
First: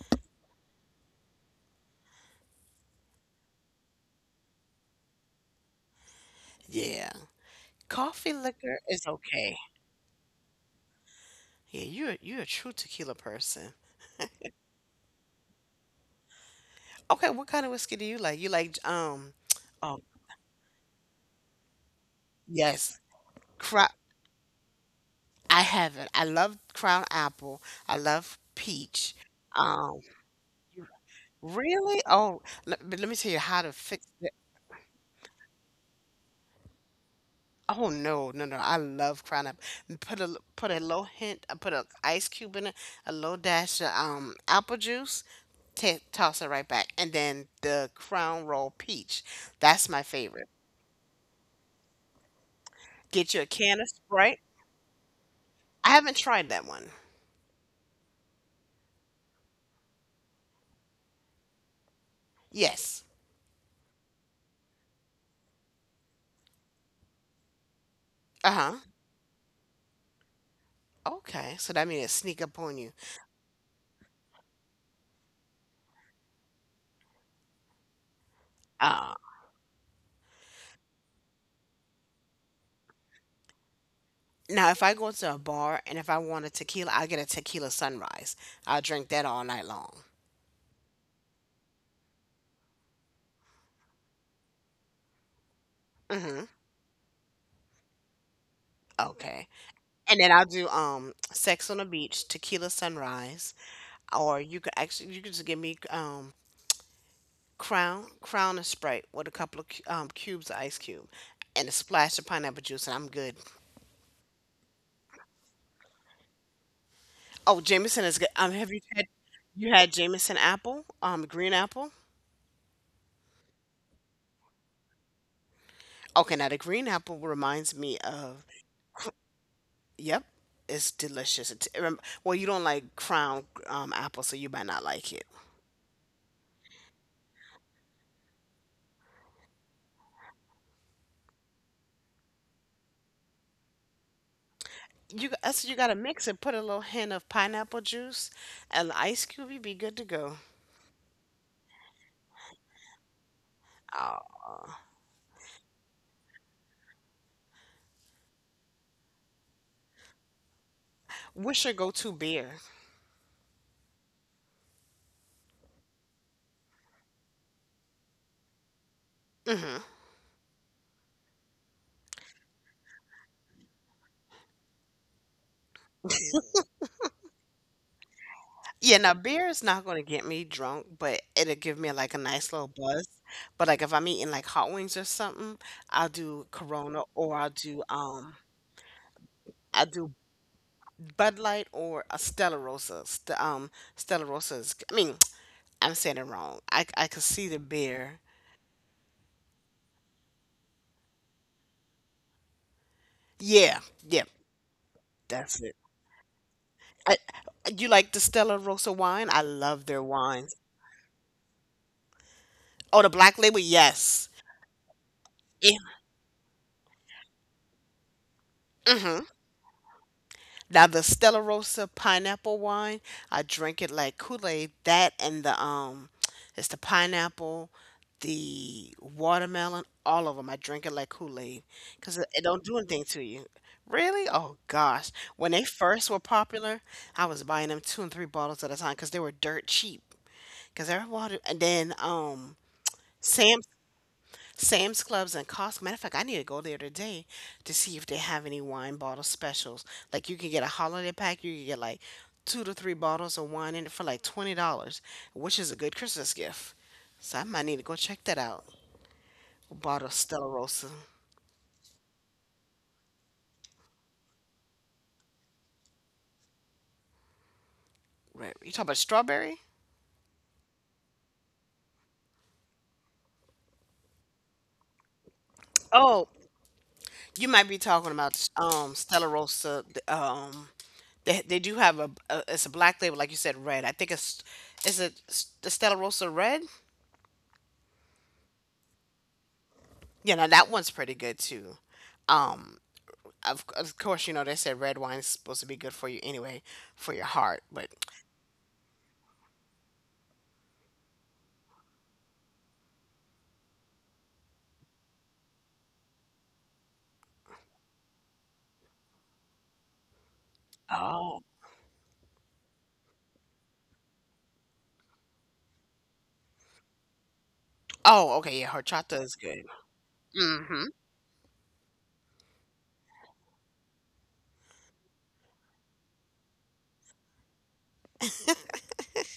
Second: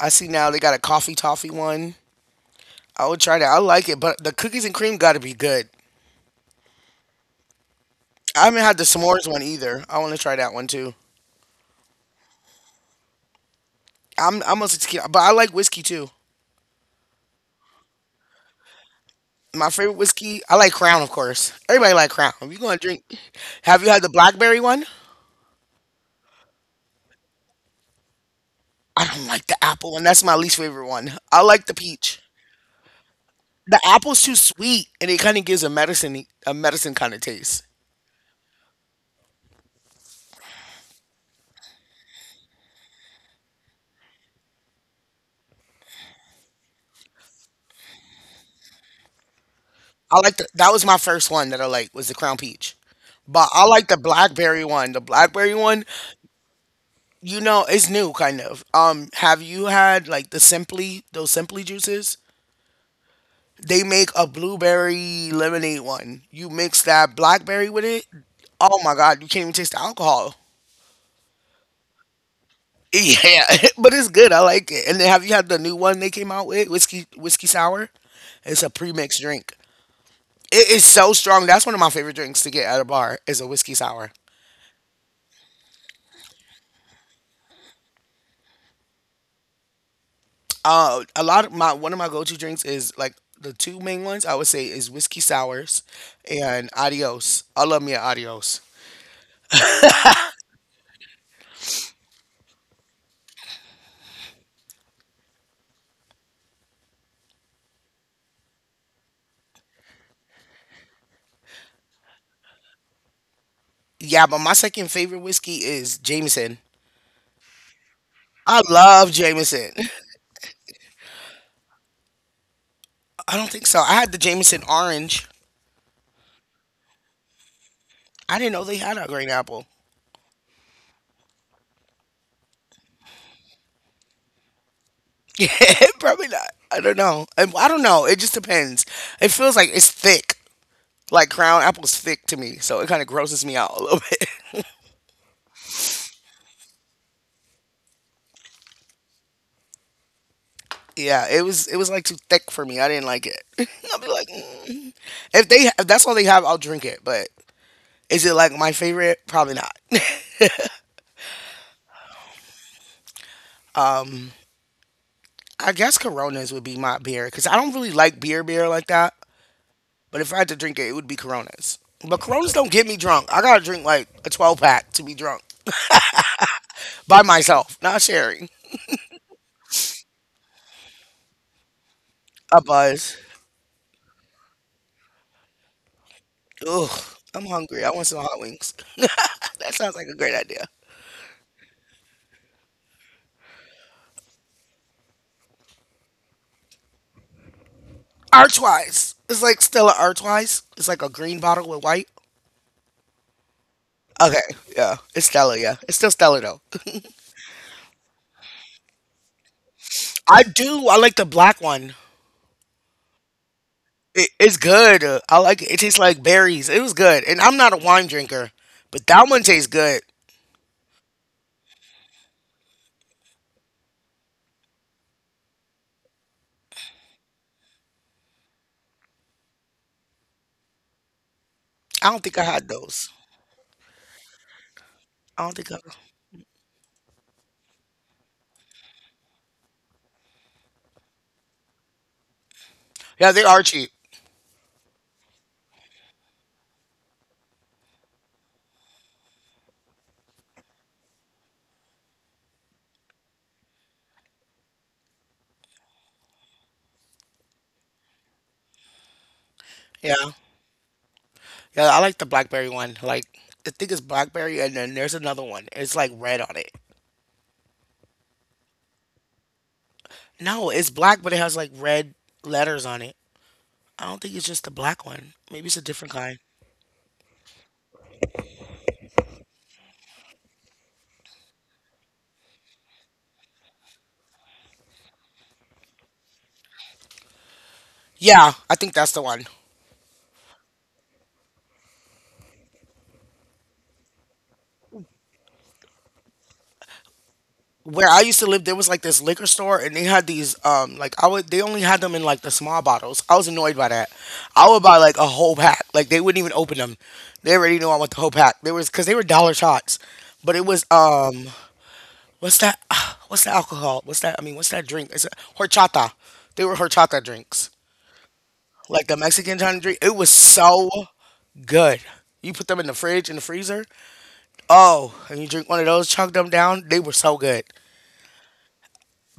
S1: I see now they got a coffee toffee one. I would try that. I like it, but the cookies and cream got to be good.
S2: Yeah, coffee
S1: I haven't had the
S2: liquor is
S1: s'mores one
S2: okay.
S1: either. I want to try that one too.
S2: Yeah, you're you're a true tequila person.
S1: I'm I'm a tequila, but I like whiskey too.
S2: Okay, what kind of whiskey do you like? You like um,
S1: My favorite
S2: oh
S1: whiskey, I like Crown, of course. Everybody like Crown. If you gonna drink,
S2: yes,
S1: have you
S2: Crown.
S1: had the blackberry one?
S2: I have it. I love Crown Apple. I love
S1: I
S2: peach.
S1: don't like the apple one.
S2: Um,
S1: That's my least favorite one. I like the
S2: really?
S1: peach.
S2: Oh, let, but let me tell you how to
S1: The
S2: fix
S1: apple's too
S2: it.
S1: sweet, and it kind of gives a medicine a medicine kind of taste.
S2: Oh no, no, no! I love Crown Apple. And put a l- put a little hint. I put an ice cube in it. A little dash of um apple juice. T toss it right back, and then the Crown Roll peach. That's my
S1: I like the,
S2: favorite.
S1: that was my first one that I like was the Crown Peach.
S2: Get you
S1: But
S2: a
S1: I
S2: can
S1: like
S2: of
S1: the
S2: Sprite.
S1: blackberry one. The blackberry one,
S2: I haven't tried that one.
S1: you know it's new kind of um have you had like the simply those simply juices?
S2: Yes.
S1: They make a blueberry lemonade one. You mix that blackberry with it,
S2: Uh
S1: oh
S2: huh.
S1: my god, you can't even taste the alcohol.
S2: Okay. So that means it sneak up on you.
S1: Yeah. But it's good, I like it. And then have you had the new one they came out with, whiskey whiskey sour? It's a
S2: Uh,
S1: pre-mixed drink. It is so strong. That's one of my favorite drinks to get at a bar, is a whiskey sour.
S2: now, if I go to a bar and if I want a tequila, I'll get a tequila sunrise. I'll drink that all night long.
S1: Uh, a lot of my one of my go-to drinks is like the two main ones, I would say, is whiskey sours
S2: Mm-hmm.
S1: and Adios. I love me a Adios.
S2: Okay. And then I'll do um Sex on the Beach, Tequila Sunrise, or you could actually, you could just give me um Crown Crown and Sprite with a couple of cu- um cubes of ice cube and a splash of pineapple juice and I'm good.
S1: Yeah, but my second favorite whiskey is Jameson.
S2: Oh, Jameson is good. Um
S1: I
S2: have you had
S1: love Jameson.
S2: you had Jameson apple, um green apple?
S1: I don't think so. I had the Jameson orange.
S2: Okay, now the green apple reminds me
S1: I
S2: of,
S1: didn't know they had a green apple.
S2: yep, it's delicious. It's, rem- well, you don't like Crown um, apple, so you might not like it.
S1: Yeah, probably not. I don't know. I, I don't know. It just depends. It feels like it's thick. Like Crown apple's thick to me, so it kind of grosses me out a little bit.
S2: You g- that's what you gotta mix it. Put a little hint of pineapple juice and an ice cube. You'd be good to go.
S1: Yeah, it was it was like too thick for me. I didn't like it. I'll be like,
S2: Oh,
S1: mm. if they, if that's all they have, I'll drink it. But is it like my favorite? Probably not.
S2: what's your go-to beer?
S1: I guess Coronas would be my beer, because I don't really like beer beer like that.
S2: Hmm.
S1: But if I had to drink it, it would be Coronas. But Coronas don't get me drunk. I gotta drink like a twelve pack to be drunk by myself, not sharing.
S2: Yeah, now beer is not gonna get me drunk, but it'll give me like a nice
S1: A
S2: little buzz.
S1: buzz.
S2: But like if I'm eating like hot wings or something, I'll do
S1: Ugh,
S2: Corona or
S1: I'm
S2: I'll
S1: hungry.
S2: do
S1: I want some
S2: um
S1: hot wings. That
S2: I'll
S1: sounds like a
S2: do
S1: great idea.
S2: Bud Light or a Stella Rosa. St- um, Stella Rosa is. I mean, I'm saying it wrong. I I could see the beer.
S1: Archwise. It's like Stella Archwise. It's like a green bottle with white.
S2: Yeah, yeah,
S1: Okay, yeah, it's Stella.
S2: that's
S1: Yeah,
S2: it.
S1: it's still Stella though.
S2: I, you like the Stella Rosa wine? I love their
S1: I
S2: wines.
S1: do. I like the black one.
S2: Oh, the Black Label.
S1: It,
S2: Yes.
S1: it's good. Uh, I like it. It
S2: Yeah.
S1: tastes like berries. It was good. And I'm not a wine drinker, but
S2: Mhm.
S1: that one tastes good.
S2: Now the Stella Rosa pineapple wine, I drink it like Kool-Aid. That and the um, it's the pineapple, the watermelon, all of them. I drink it like Kool-Aid
S1: I don't
S2: because it
S1: think I
S2: it
S1: had
S2: don't do
S1: those.
S2: anything to you. Really? Oh gosh!
S1: I don't
S2: When they
S1: think I.
S2: first were popular, I was buying them two and three bottles at a time because they were dirt cheap. Because everybody, and then um,
S1: Yeah, they are
S2: Sam
S1: cheap.
S2: Sam's Clubs and Costco. Matter of fact, I need to go there today to see if they have any wine bottle specials. Like you can get a holiday pack, you can get like two to three bottles of wine in it for like twenty dollars, which is a good Christmas gift. So I might need to go check that out. A bottle of
S1: Yeah.
S2: Stella Rosa.
S1: Yeah, I like the blackberry one. Like, I think it's blackberry, and then there's another one. It's like red on it.
S2: Right. You talking about strawberry?
S1: No, it's black, but it has like red letters on it. I don't think it's just the black one. Maybe it's a different
S2: Oh,
S1: kind.
S2: you might be talking about um Stella Rosa. th- Um, they they do have a, a it's a black label, like you said, red. I think it's is it s- the Stella Rosa red?
S1: Yeah, I think that's the one.
S2: You know, that one's pretty good too. Um, of, of course, you know, they said red wine's supposed to be good for you anyway, for your heart. But,
S1: Where I used to live, there was like this liquor store, and they had these um like, I would, they only had them in like the small bottles. I was annoyed by that. I would buy like a whole pack. Like, they wouldn't even open them. They already knew I want the whole pack. There was, because they were dollar shots, but it was
S2: Oh,
S1: um what's that? What's that alcohol? What's that? I mean, what's that drink? It's a horchata. They were horchata drinks,
S2: oh, okay, yeah,
S1: like the
S2: horchata is
S1: Mexican
S2: good.
S1: kind of drink. It was so good. You put them in the fridge, in the freezer. Oh, and you drink one of those, chug them down. They were so good.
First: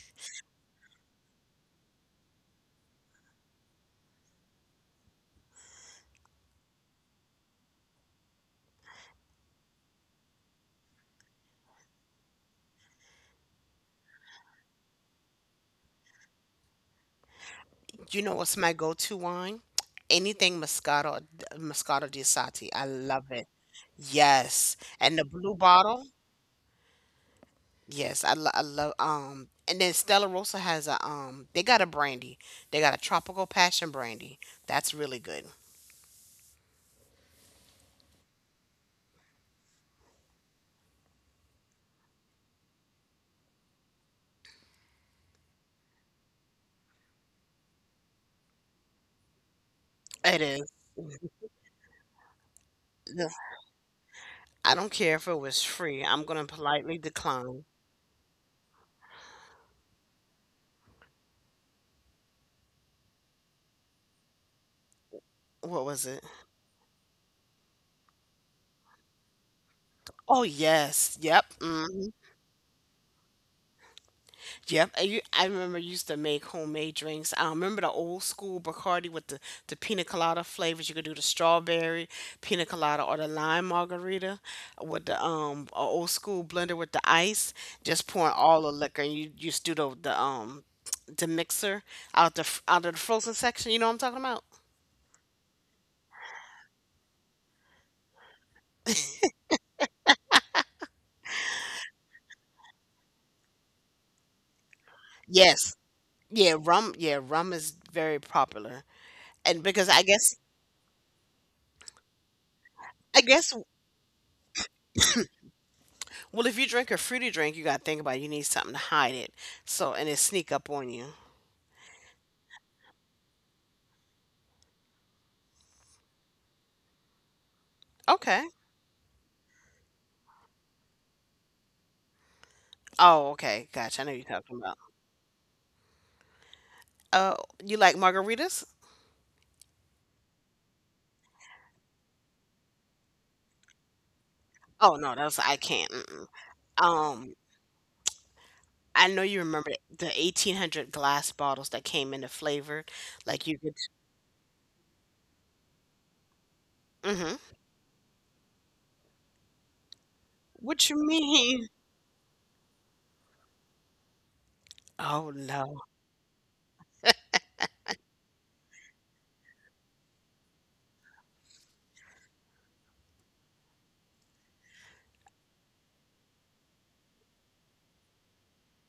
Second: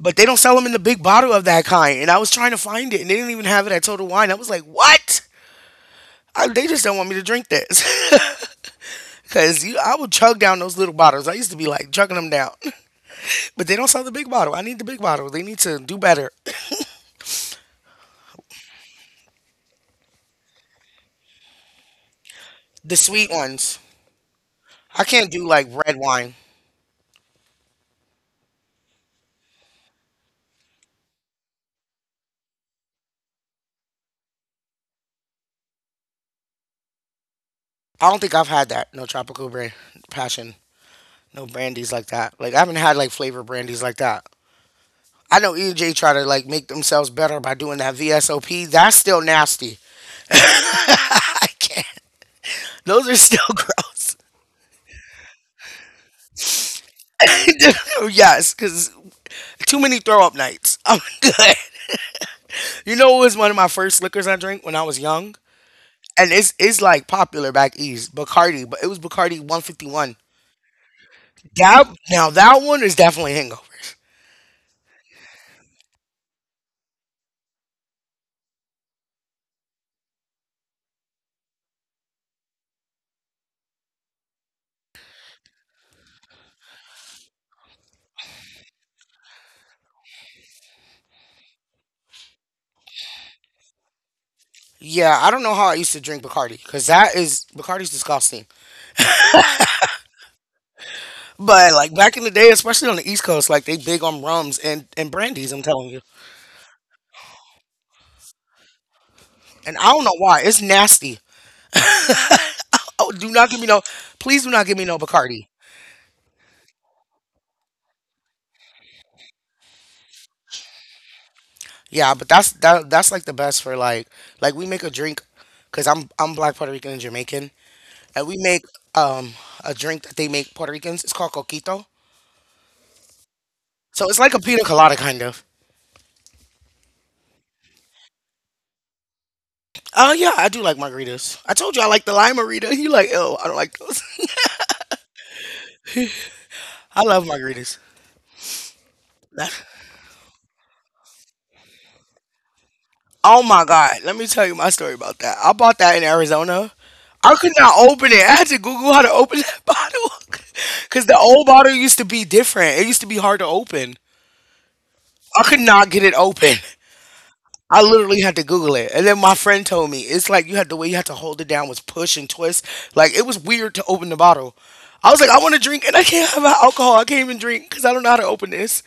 S1: But they don't sell them in the big bottle of that kind. And I was trying to find it, and they didn't even have it at Total Wine. I was like, what? I, they just don't want me to drink this. Because I would chug down those little bottles. I used to be like chugging them down. But they don't sell the big bottle. I need the big bottle. They need to do better.
S2: You know what's my go-to wine? Anything Moscato, Moscato di Sati. I
S1: The sweet
S2: love it.
S1: ones.
S2: Yes.
S1: I
S2: And the
S1: can't do
S2: blue
S1: like red
S2: bottle?
S1: wine.
S2: Yes, I, lo- I love um and then Stella Rosa has a um they got a brandy. They got a tropical passion brandy. That's really good.
S1: I don't think I've had that. No tropical brand, passion. No brandies like that. Like, I haven't had like flavor brandies like that. I know E and J try to like make themselves better by doing that V S O P. That's still nasty.
S2: It is.
S1: I can't. Those are still gross.
S2: I don't care if it was free. I'm gonna politely decline.
S1: Yes, because too many throw up nights. I'm good. You know what was one of my first liquors I drank when I was young?
S2: What was it?
S1: And it's it's like popular back east, Bacardi, but it was Bacardi one fifty-one.
S2: Oh yes, yep.
S1: That,
S2: Hmm,
S1: now that one is definitely hangover.
S2: yep. I, u- I remember I used to make homemade drinks. I remember the old school Bacardi with the the pina colada flavors. You could do the strawberry pina colada or the lime margarita with the um a old school blender with the ice. Just pouring all the liquor and you you just do the the um the mixer out the f- out of the frozen section. You know what I'm talking about?
S1: Yeah, I don't know how I used to drink Bacardi, because that is, Bacardi's disgusting. But like back in the day, especially on the East Coast, like they big on rums and and brandies. I'm
S2: Yes.
S1: telling you,
S2: Yeah, rum. Yeah, rum is very popular. And
S1: and I
S2: because
S1: don't
S2: I
S1: know
S2: guess
S1: why it's nasty. Oh,
S2: I
S1: do not
S2: guess
S1: give me no, please do not give me no Bacardi.
S2: well if you drink a fruity drink you gotta think about it. You need something to hide it. So, and it sneak up on you.
S1: Yeah, but that's that that's like the best for like like we make a drink because I'm I'm black Puerto Rican and Jamaican, and we
S2: Okay.
S1: make um a drink that they make Puerto Ricans. It's called coquito.
S2: Oh, okay. Gotcha. I
S1: So
S2: know
S1: it's
S2: you're
S1: like a
S2: talking
S1: pina
S2: about.
S1: colada kind of.
S2: Uh, you like margaritas?
S1: Oh yeah, I do like margaritas. I told you I like the lime margarita. You like, oh, I don't like those.
S2: Oh no, that's I can't. Mm-mm.
S1: I love
S2: Um,
S1: margaritas.
S2: I know you remember the eighteen hundred glass bottles that came in the flavor,
S1: Oh
S2: like you
S1: my
S2: could.
S1: god, let me tell you my story about that. I bought that in Arizona.
S2: Mm-hmm.
S1: I could not open it. I had to Google how to open that bottle,
S2: What you
S1: because the old
S2: mean?
S1: bottle used to be different. It used to be hard to open.
S2: Oh
S1: I could
S2: no.
S1: not get it open. I literally had to Google it. And then my friend told me it's like you had, the way you had to hold it down was push and twist. Like, it was weird to open the bottle. I was like, I want to drink, and I can't have alcohol. I can't even drink because I don't know how to open this.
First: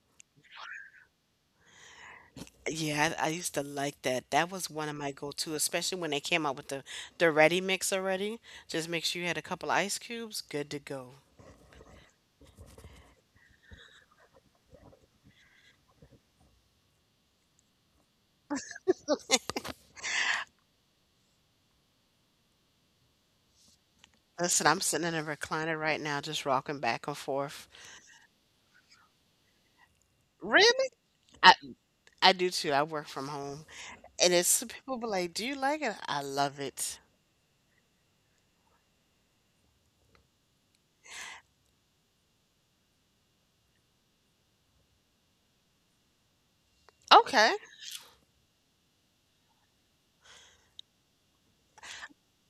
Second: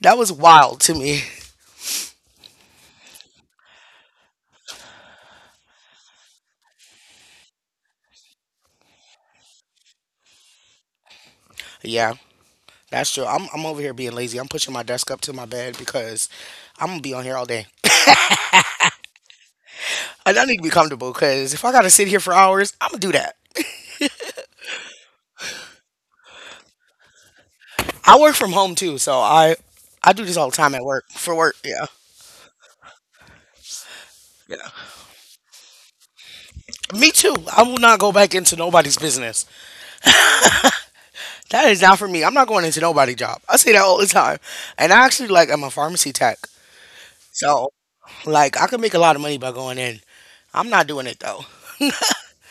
S1: That was wild to me.
S2: Yeah, I, I used to like that. That was one of my go-to, especially when they came out with the the ready mix already. Just make sure you had a couple of ice cubes, good to go.
S1: Yeah, that's true. I'm, I'm over here being lazy. I'm pushing my desk up to my bed because I'm going to be on here all day. And I need to be comfortable, because if I got to sit here for hours, I'm going to do that.
S2: Listen, I'm sitting in a recliner right now, just rocking back and forth.
S1: I work from home too. So I, I do this all the time at
S2: Really?
S1: work, for
S2: I
S1: work. Yeah.
S2: I do too. I work from home, and it's some
S1: Yeah.
S2: people be like, "Do you like it?" I love it.
S1: Me too. I will not go back into nobody's business. That is not for me. I'm not going into nobody job. I say that all the time. And I actually like, I'm a pharmacy tech.
S2: Okay.
S1: So like, I could make a lot of money by going in. I'm not doing it though.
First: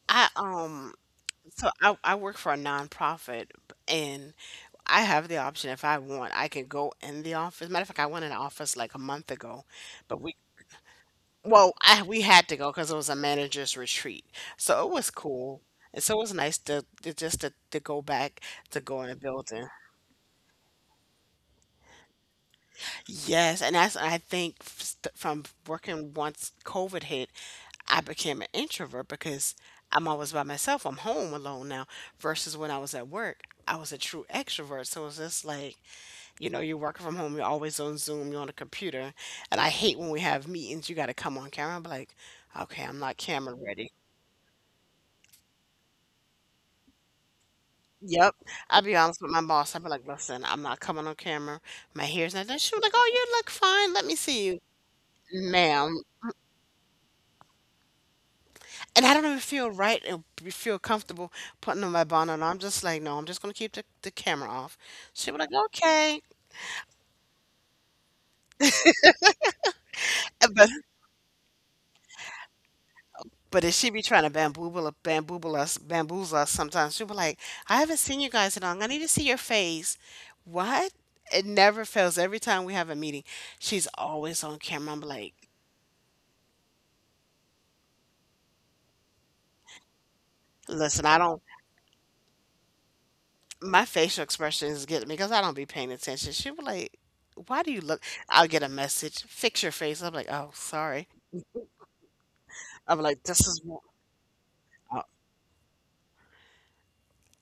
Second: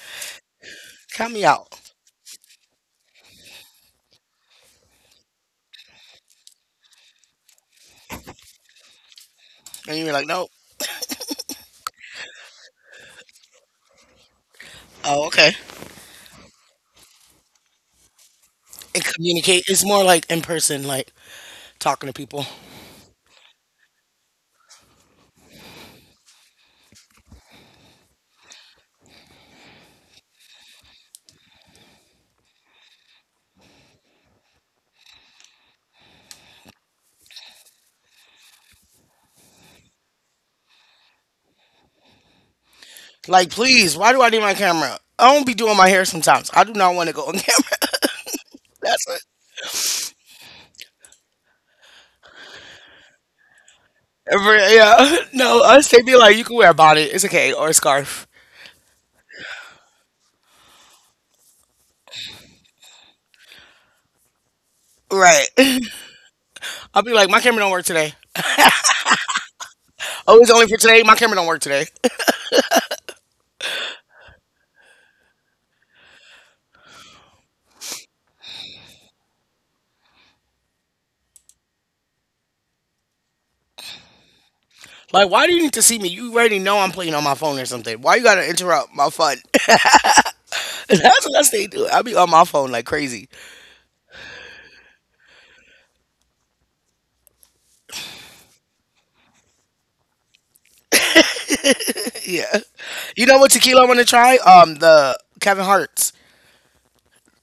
S2: I um
S1: Count me
S2: so
S1: out.
S2: I I work for a nonprofit and I have the option if I want, I can go in the office. Matter of fact, I went in the office like a month ago,
S1: And you're
S2: but
S1: like,
S2: we
S1: nope.
S2: well, I, we had to go because it was a manager's retreat, so it was
S1: Oh, okay.
S2: cool. And so it was nice to, to just to, to go back to
S1: And
S2: go in the
S1: communicate.
S2: building.
S1: It's more like in person, like talking to people.
S2: Yes, and that's I think f- st- from working once COVID hit, I became an introvert because I'm always by myself. I'm home alone now. Versus when I was at work, I was a true extrovert. So it's just like, you know, you're working from home. You're always on Zoom. You're on a computer, and I hate when we have meetings. You got to come on camera. I'm like, okay, I'm not
S1: Like,
S2: camera ready.
S1: please, why do I need my camera? I will not be doing my hair sometimes. I do not want to go on camera.
S2: Yep. I'll be
S1: That's it.
S2: honest with my boss. I'll be like, listen, I'm not coming on camera. My hair's not done. She was like, oh, you look fine. Let me see
S1: For-
S2: you,
S1: Yeah. No, us
S2: ma'am.
S1: they be like, you can wear a bonnet. It's okay. Or a scarf.
S2: And I don't even feel right and b- feel comfortable putting on my bonnet on. I'm just like, no, I'm just going to keep the, the camera off. She was
S1: Right.
S2: like, okay.
S1: I'll be like, my camera don't work today. Oh, it's
S2: And
S1: only
S2: But,
S1: for today. My camera don't work today.
S2: but if she be trying to bamboozle, bamboozle us, bamboozle us sometimes, she'll be like, I haven't seen you guys in long. I need to see your face. What? It never fails. Every time we have a meeting, she's always on camera. I'm
S1: Like,
S2: like,
S1: why do you need to see me? You already know I'm playing on my phone or something. Why you gotta interrupt my fun?
S2: listen, I
S1: That's what I
S2: don't,
S1: stay doing. I be on my phone like crazy.
S2: my facial expression is getting me because I don't be paying attention. She was like, "Why do you look?" I'll get a message. Fix your face. I'm like, "Oh, sorry."
S1: Yeah.
S2: I'm like,
S1: You know
S2: "This
S1: what
S2: is what-
S1: tequila I want to try? Um,
S2: uh,
S1: the Kevin Hart's.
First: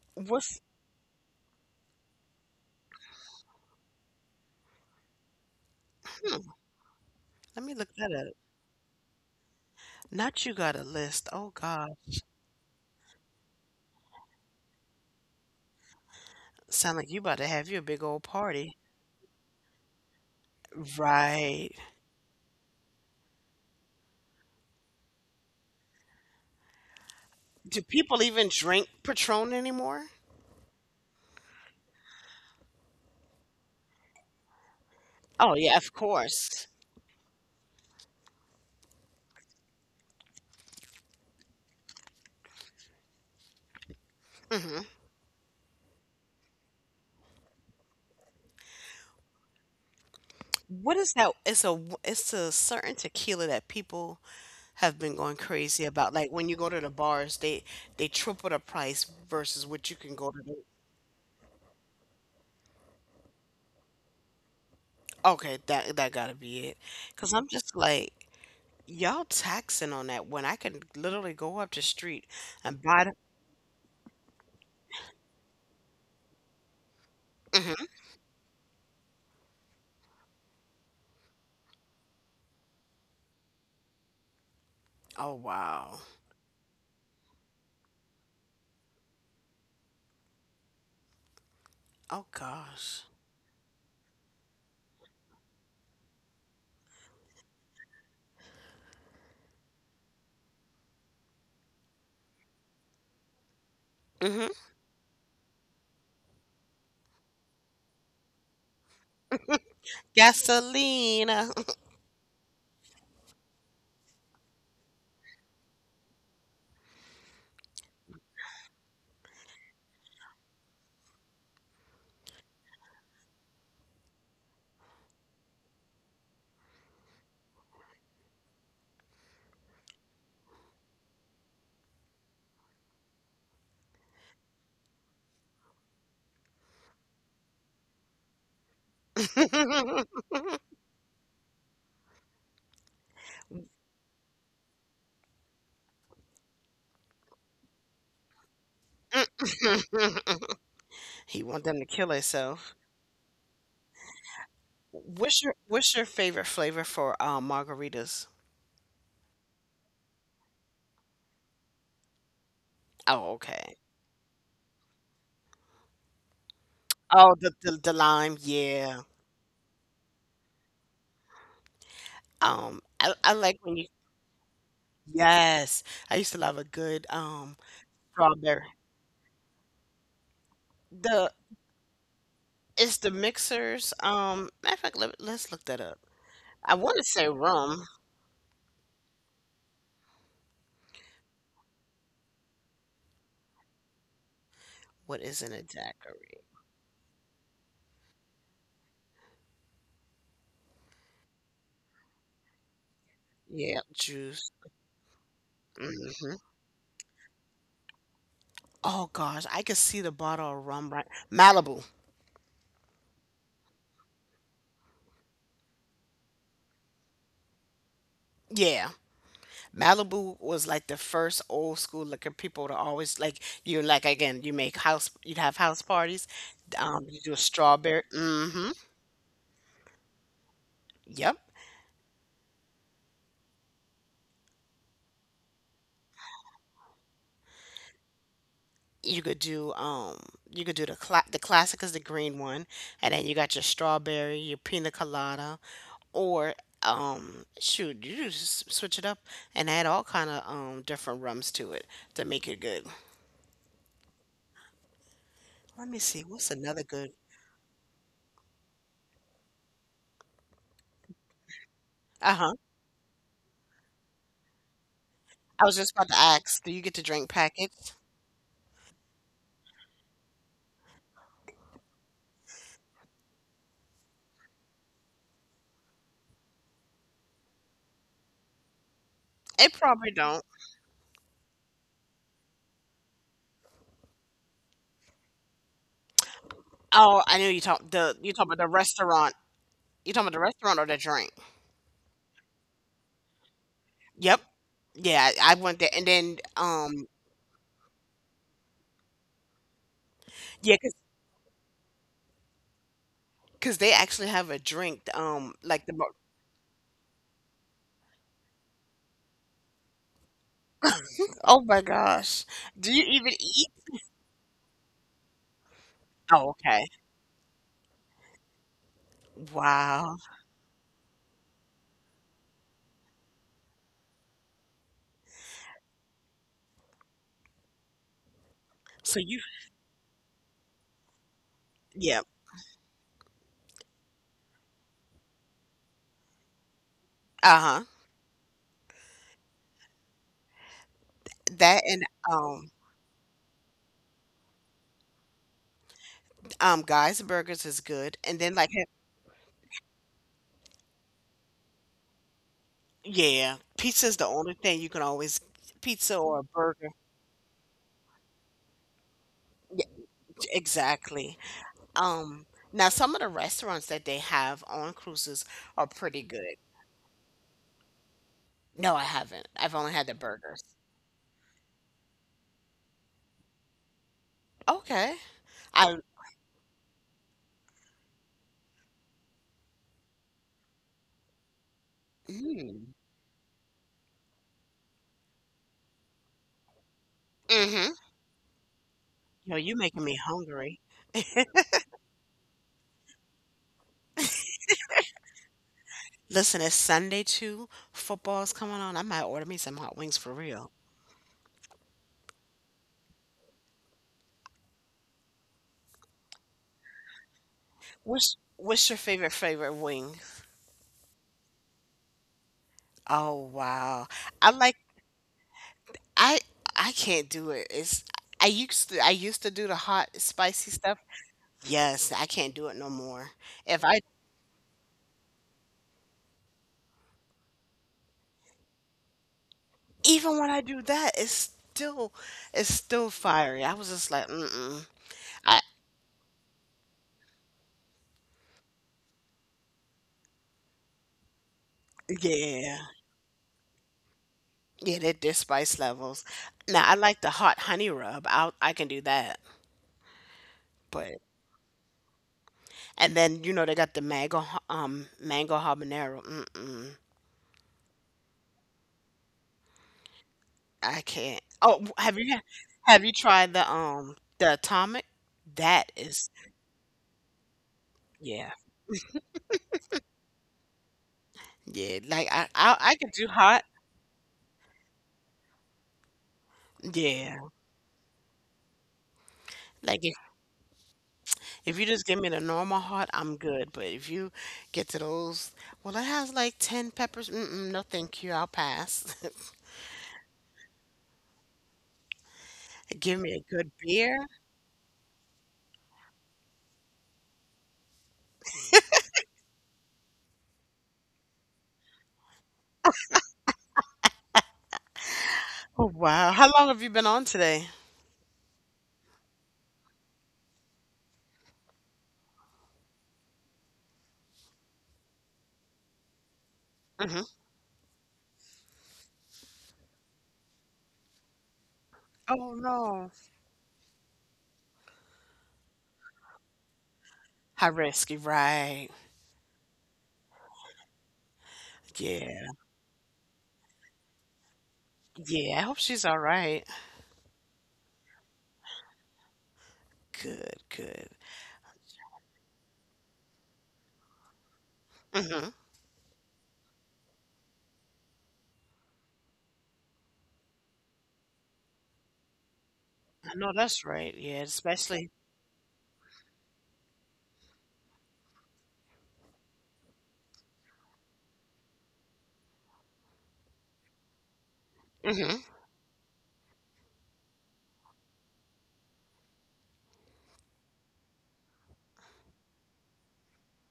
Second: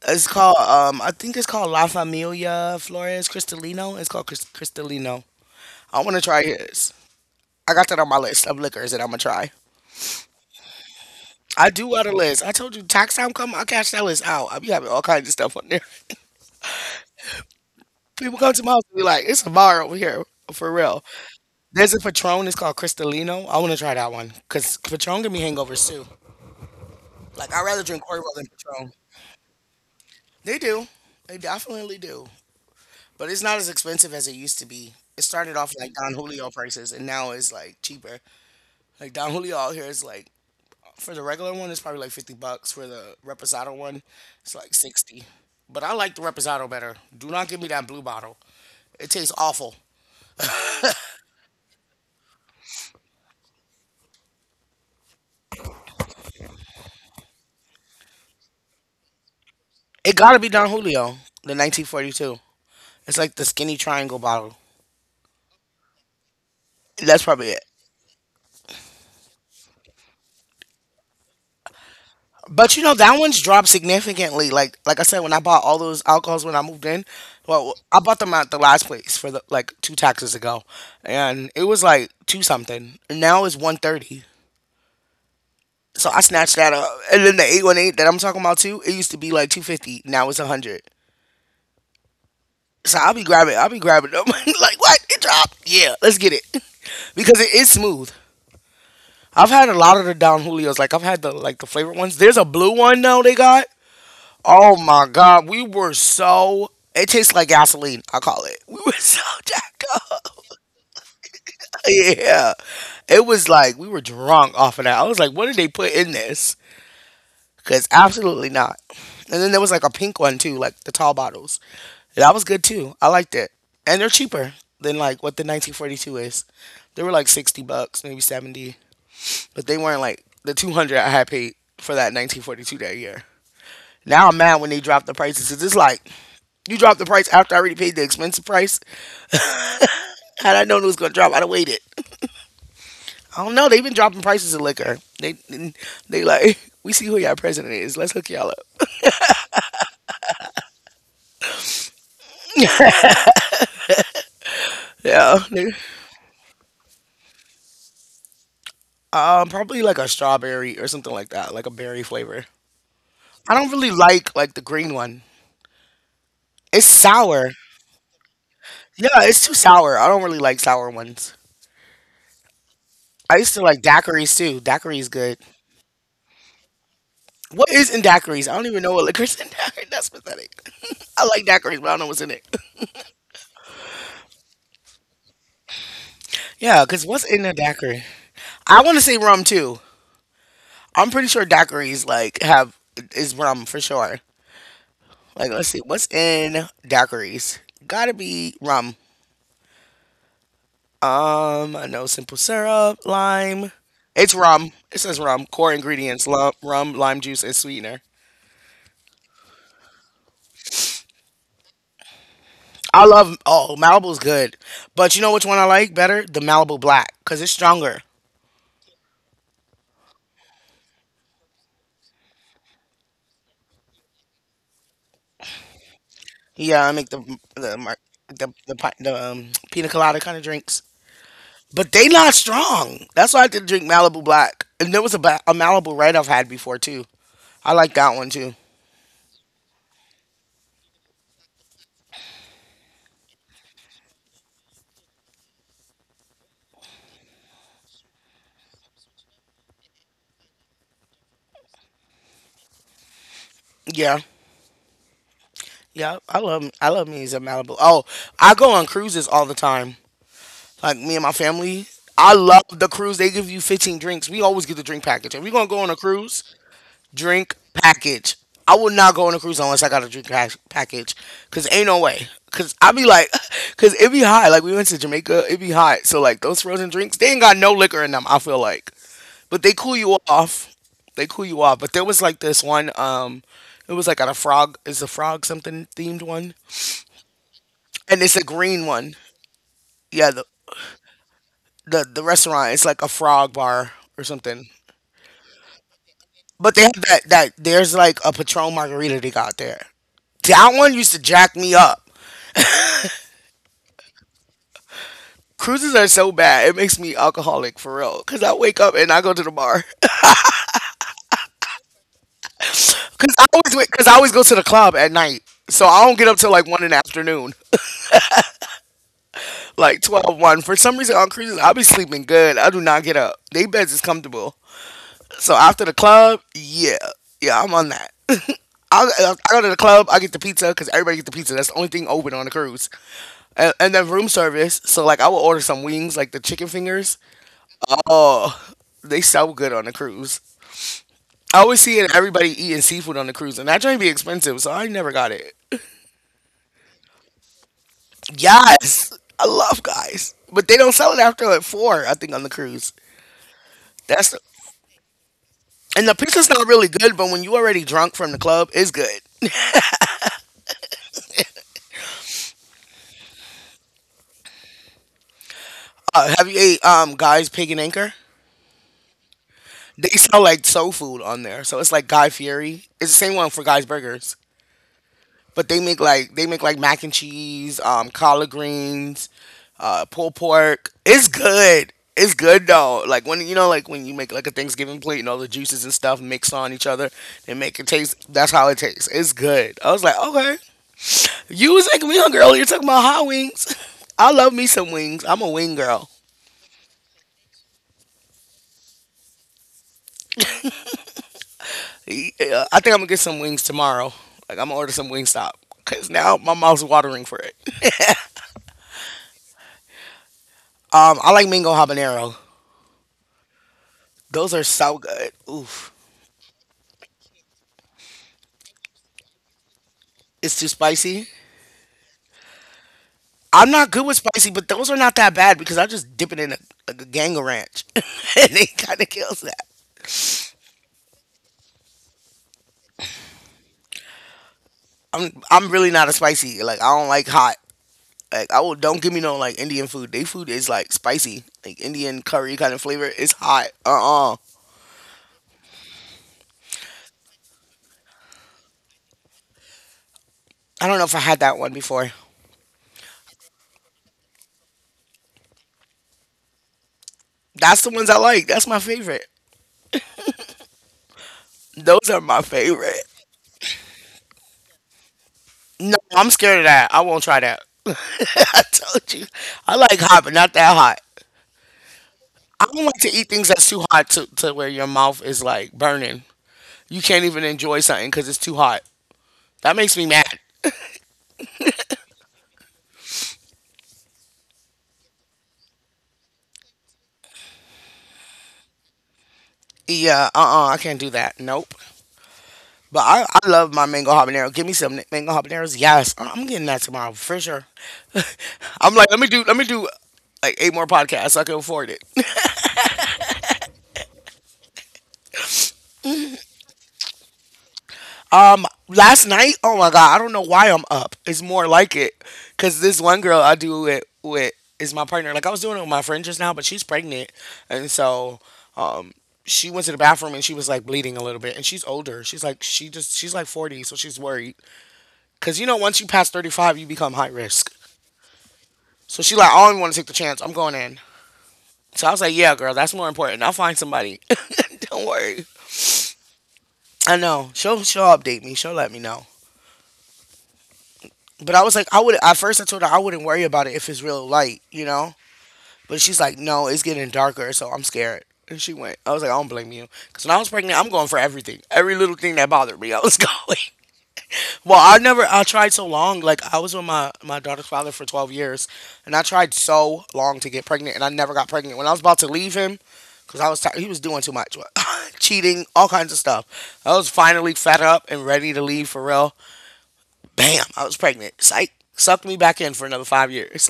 S1: It's called
S2: what's."
S1: um, I think it's called La Familia Flores Cristalino. It's called Crist- Cristalino. I want to try his.
S2: Let
S1: I
S2: me
S1: got
S2: look
S1: that on
S2: that
S1: my
S2: up.
S1: list of liquors that I'm gonna try.
S2: Not you got a list. Oh
S1: I do
S2: God,
S1: got a list. I told you tax time come, I cash that list out. I be having all kinds of stuff on there.
S2: sound like you about to have your big old
S1: People come to my
S2: party,
S1: house and be like, it's a bar over here for real.
S2: right?
S1: There's a Patron. It's called Cristalino. I want to try that one because Patron give me hangovers too. Like I'd
S2: Do
S1: rather drink
S2: people
S1: Oreo than
S2: even drink
S1: Patron.
S2: Patron anymore?
S1: They do. They definitely do. But it's not as expensive as it used to be. It
S2: Oh
S1: started off
S2: yeah, of
S1: like Don Julio
S2: course.
S1: prices and now it's like cheaper. Like Don Julio out here is like for the regular one it's probably like fifty bucks for the reposado one, it's like
S2: Hmm.
S1: sixty. But I like the reposado better. Do not give me that blue bottle. It tastes awful.
S2: What is that? It's a it's a certain tequila that people have been going crazy about like when you go to the bars they they triple the price versus what you
S1: It
S2: can go
S1: gotta
S2: to
S1: be
S2: the,
S1: Don Julio, the nineteen forty-two. It's like the skinny triangle bottle.
S2: okay, that that gotta be it
S1: That's
S2: because I'm
S1: probably it.
S2: just like, y'all taxing on that when I can literally go up the street
S1: But
S2: and
S1: you know
S2: buy
S1: that one's dropped significantly. Like like I said, when I bought all those alcohols when I moved in,
S2: the.
S1: well,
S2: Hmm.
S1: I bought them at the last place for the like two taxes ago, and it was like two something. And now it's one thirty.
S2: Oh wow.
S1: So I snatched that up, and then the eight one eight that I'm talking about too. It used to be like two fifty. Now it's a hundred.
S2: Oh
S1: So
S2: gosh.
S1: I'll be grabbing. I'll be grabbing them. Like what? It dropped. Yeah, let's get it. Because it is smooth. I've had a lot of the Don Julios. Like I've had the like the flavored ones. There's a blue one now they got.
S2: Hmm.
S1: Oh my god, we were so it tastes like gasoline, I call it. We were so jacked up.
S2: Gasoline.
S1: Yeah. It was like we were drunk off of that. I was like, what did they put in this? Cause absolutely not. And then there was like a pink one too, like the tall bottles. That was good too. I liked it. And they're cheaper than like what the nineteen forty-two is. They were like sixty bucks, maybe seventy, but they weren't like the two hundred I had paid for that nineteen forty-two that year. Now I'm mad when they dropped the prices. 'Cause it's like you dropped the price after I already paid the expensive price. Had I known it was gonna drop, I'd have waited. I don't know. They've been dropping prices of liquor. They they like, we see who y'all president is. Let's hook y'all up.
S2: He want them to kill herself.
S1: Yeah,
S2: what's your
S1: they-
S2: what's your favorite flavor for uh, margaritas?
S1: um, probably like a strawberry or something like that, like a berry flavor.
S2: Oh,
S1: I don't
S2: okay.
S1: really like like the green one. It's
S2: Oh,
S1: sour.
S2: the, the the lime, yeah.
S1: Yeah, it's too sour. I don't really like sour ones.
S2: Um, I I
S1: I used
S2: like
S1: to
S2: when
S1: like
S2: you
S1: daiquiris too. Daiquiri's good.
S2: Yes, I used to love a good, um,
S1: What is in daiquiris? I
S2: strawberry.
S1: don't even know what liquor's in daiquiri. That's pathetic. I
S2: The
S1: like daiquiris, but I don't know what's in it.
S2: it's the mixers, um, matter of fact, let let's look that up. I
S1: Yeah,
S2: wanna
S1: because what's
S2: say
S1: in a
S2: rum.
S1: daiquiri? I want to say rum too. I'm pretty sure daiquiris like have is rum for sure.
S2: What is
S1: Like
S2: in a
S1: let's see what's
S2: daiquiri?
S1: in daiquiris. Gotta be rum. Um, I know simple syrup, lime.
S2: Yeah,
S1: It's
S2: juice.
S1: rum. It says rum. Core ingredients:
S2: Mhm.
S1: lu- rum, lime juice, and sweetener.
S2: Oh gosh, I could see the bottle of rum right Malibu.
S1: I love, oh, Malibu's good, but you know which one I like better? The Malibu Black, because it's stronger.
S2: Yeah. Malibu was like the first old school liquor people to always like you like again, you make house you'd have house parties.
S1: Yeah, I
S2: Um,
S1: make
S2: you do
S1: the
S2: a
S1: the mar-
S2: strawberry. Mm.
S1: the
S2: Mhm.
S1: the, pi- the um, pina colada kind of drinks.
S2: Yep.
S1: But they not strong. That's why I did drink Malibu Black. And there was a, ba- a Malibu Red I've had before too. I like that one too.
S2: you could do um you could do the cla- The classic is the green one. And then you got your strawberry, your pina colada, or um shoot, you just switch it up and add all kind of um different rums to it to make it good.
S1: Yeah,
S2: Let me
S1: yeah.
S2: see
S1: I
S2: what's
S1: love
S2: another
S1: I love
S2: good—
S1: me some Malibu. Oh, I go on cruises all the time. Like me and my family. I
S2: uh-huh.
S1: love the cruise. They give you fifteen drinks. We always get the drink package. If we're
S2: I
S1: gonna
S2: was
S1: go on
S2: just
S1: a
S2: about to
S1: cruise,
S2: ask, do you get to drink
S1: drink
S2: packets?
S1: package. I would not go on a cruise unless I got a drink pack- package. Cause ain't no way. Cause I be like, cause it be hot. Like we went to Jamaica, it be hot. So like those frozen drinks, they ain't got no liquor in them, I feel like. But
S2: It
S1: they cool
S2: probably
S1: you
S2: don't.
S1: off. They cool you off. But there was like this one. Um, it was like at a frog. Is the frog something themed one?
S2: Oh, I knew you talk the
S1: And
S2: you
S1: it's a
S2: talk about the
S1: green one.
S2: restaurant. You talking
S1: Yeah,
S2: about the
S1: the
S2: restaurant or the drink?
S1: the, the restaurant. It's like a frog bar or
S2: Yep.
S1: something.
S2: Yeah, i I went there, and then
S1: But they have
S2: um
S1: that that. There's like a Patron margarita they got there. That
S2: yeah, 'cause
S1: one used to jack me up.
S2: Cause they actually have a drink, um, like the
S1: Cruises are
S2: mo-—
S1: so bad. It makes me alcoholic for real. Cause I wake up and I go to the bar.
S2: oh my gosh. Do you even
S1: Cause I
S2: eat?
S1: always wait, cause I always go to the club at night. So I don't get up
S2: Oh,
S1: till like one
S2: okay.
S1: in the afternoon. Like
S2: Wow.
S1: twelve, one for some reason. On cruises I'll be sleeping good. I do not get up. They beds is comfortable. So after the club, yeah, yeah, I'm on that. I,
S2: So
S1: I
S2: you—
S1: go to the club, I get the pizza, because everybody gets the pizza. That's the only thing
S2: yeah.
S1: open on the cruise. And, and then room service, so like I will order some wings, like the chicken fingers.
S2: Uh-huh.
S1: Oh, they sell good on the cruise. I
S2: That
S1: always
S2: and
S1: see it, everybody
S2: um
S1: eating seafood on the cruise, and that joint be expensive, so I never got it.
S2: um guys burgers is good. And then, like, have-—
S1: Yes, I love guys, but they don't sell it after like four, I think, on the cruise.
S2: yeah, pizza is the
S1: That's
S2: only thing you can always—
S1: and the
S2: pizza or a
S1: pizza's not
S2: burger.
S1: really good, but when you already drunk from the club, it's good.
S2: Yeah, exactly. Um Now some of the restaurants that they have on cruises are pretty
S1: Uh, have
S2: good.
S1: you ate um Guy's Pig and Anchor?
S2: No, I haven't. I've only had
S1: They
S2: the
S1: sell
S2: burgers.
S1: like soul food on there, so it's like Guy Fieri. It's the same one for Guy's Burgers,
S2: Okay.
S1: but they
S2: I—
S1: make like they make like mac and cheese, um, collard greens, uh, pulled pork. It's good. It's good
S2: mm.
S1: though. Like when you know, like when you make like a Thanksgiving plate and all the juices and stuff mix on each other and make it
S2: Mm-hmm.
S1: taste. That's how it tastes. It's
S2: Yo, you
S1: good. I was
S2: making me
S1: like, okay.
S2: hungry.
S1: You was making me hungry earlier talking about hot wings. I love me some wings. I'm a wing girl.
S2: Listen, it's Sunday too. Football's coming on. I might order me some hot wings for real.
S1: Yeah, I think I'm gonna get some wings tomorrow. Like I'm gonna order some Wingstop because now my mouth's watering for it.
S2: What's what's your favorite favorite wing?
S1: Um, I like mango habanero.
S2: Oh, wow. I
S1: Those are
S2: like—
S1: so good. Oof,
S2: I I can't do it. It's— I used to I used to do the hot
S1: it's too
S2: spicy stuff.
S1: spicy.
S2: Yes, I can't do it no more.
S1: I'm
S2: If
S1: not good
S2: I—
S1: with spicy, but those are not that bad because I just dip it in a, like a gango ranch, and it kind of kills that.
S2: even when I do that, it's still— it's still fiery. I was just like, mm-mm.
S1: I'm
S2: I—
S1: I'm really not a spicy. Like I don't like hot. Like I will don't give me no like Indian food. They food is like spicy, like Indian curry kind of
S2: yeah.
S1: flavor. It's hot. Uh uh.
S2: Yeah, they're, they're spice levels. Now I like the hot honey rub. I I can do that.
S1: I don't know if I
S2: But—
S1: had that one before.
S2: and then you know they got the mango ha-— um mango habanero. Mm-mm,
S1: That's the ones I like. That's my favorite.
S2: I can't. Oh, w-
S1: Those
S2: have
S1: are
S2: you—
S1: my
S2: have
S1: favorite.
S2: you tried the um the atomic? That
S1: No, I'm
S2: is—
S1: scared of that. I won't try that.
S2: yeah,
S1: I told you. I like hot, but not that hot.
S2: yeah. Like I
S1: I
S2: I,
S1: don't like
S2: I
S1: to
S2: could do
S1: eat things
S2: hot.
S1: that's too hot to, to where your mouth is like burning. You can't
S2: Yeah.
S1: even enjoy something because it's too hot. That makes
S2: Like
S1: me
S2: if,
S1: mad.
S2: if you just give me the normal hot, I'm good. But if you get to those, well, it has like ten peppers. Mm-mm, no, thank you. I'll pass.
S1: Yeah, uh uh, I can't do that. Nope. But
S2: Give
S1: I,
S2: me
S1: I
S2: a good
S1: love my mango
S2: beer.
S1: habanero. Give me some n- mango habaneros. Yes, I- I'm getting that tomorrow for sure. I'm like, let me do, let me do like eight more podcasts. I can afford it.
S2: Oh, wow. How long have you been on today?
S1: My, last night, oh my god, I don't know why I'm up. It's more like it because this one girl I do it with is my partner. Like I was doing it with my friend just now, but she's
S2: Hmm.
S1: pregnant, and so um, she went to the bathroom and she was like bleeding a little bit, and she's older. She's
S2: Oh,
S1: like she
S2: no.
S1: just she's like forty, so she's worried because you know once you pass thirty-five, you become high
S2: High
S1: risk.
S2: risk, right?
S1: So she like, I don't even want to take the chance. I'm going in. So I was like,
S2: Yeah.
S1: yeah, girl, that's more important. I'll find somebody. Don't worry.
S2: Yeah, I hope she's all right.
S1: I know. She'll she'll update me. She'll let me know.
S2: Good, good.
S1: But I was like, I would at first I told her I wouldn't worry about it if it's real light, you know.
S2: Hmm.
S1: But she's like, no, it's getting darker, so I'm scared. And she went. I was like, I don't blame you, because when I was pregnant, I'm going for everything, every little thing that bothered me. I was
S2: I know
S1: going.
S2: that's right. Yeah,
S1: Well, I
S2: especially.
S1: never I tried so long. Like I was with my my daughter's father for twelve years and I tried so long to get pregnant and I never got pregnant. When I was about to leave him cuz I was tired, he was doing too much.
S2: Hmm.
S1: Cheating, all kinds of stuff. I was finally fed up and ready to leave for real. Bam, I was pregnant. Psych sucked me back in for another five years.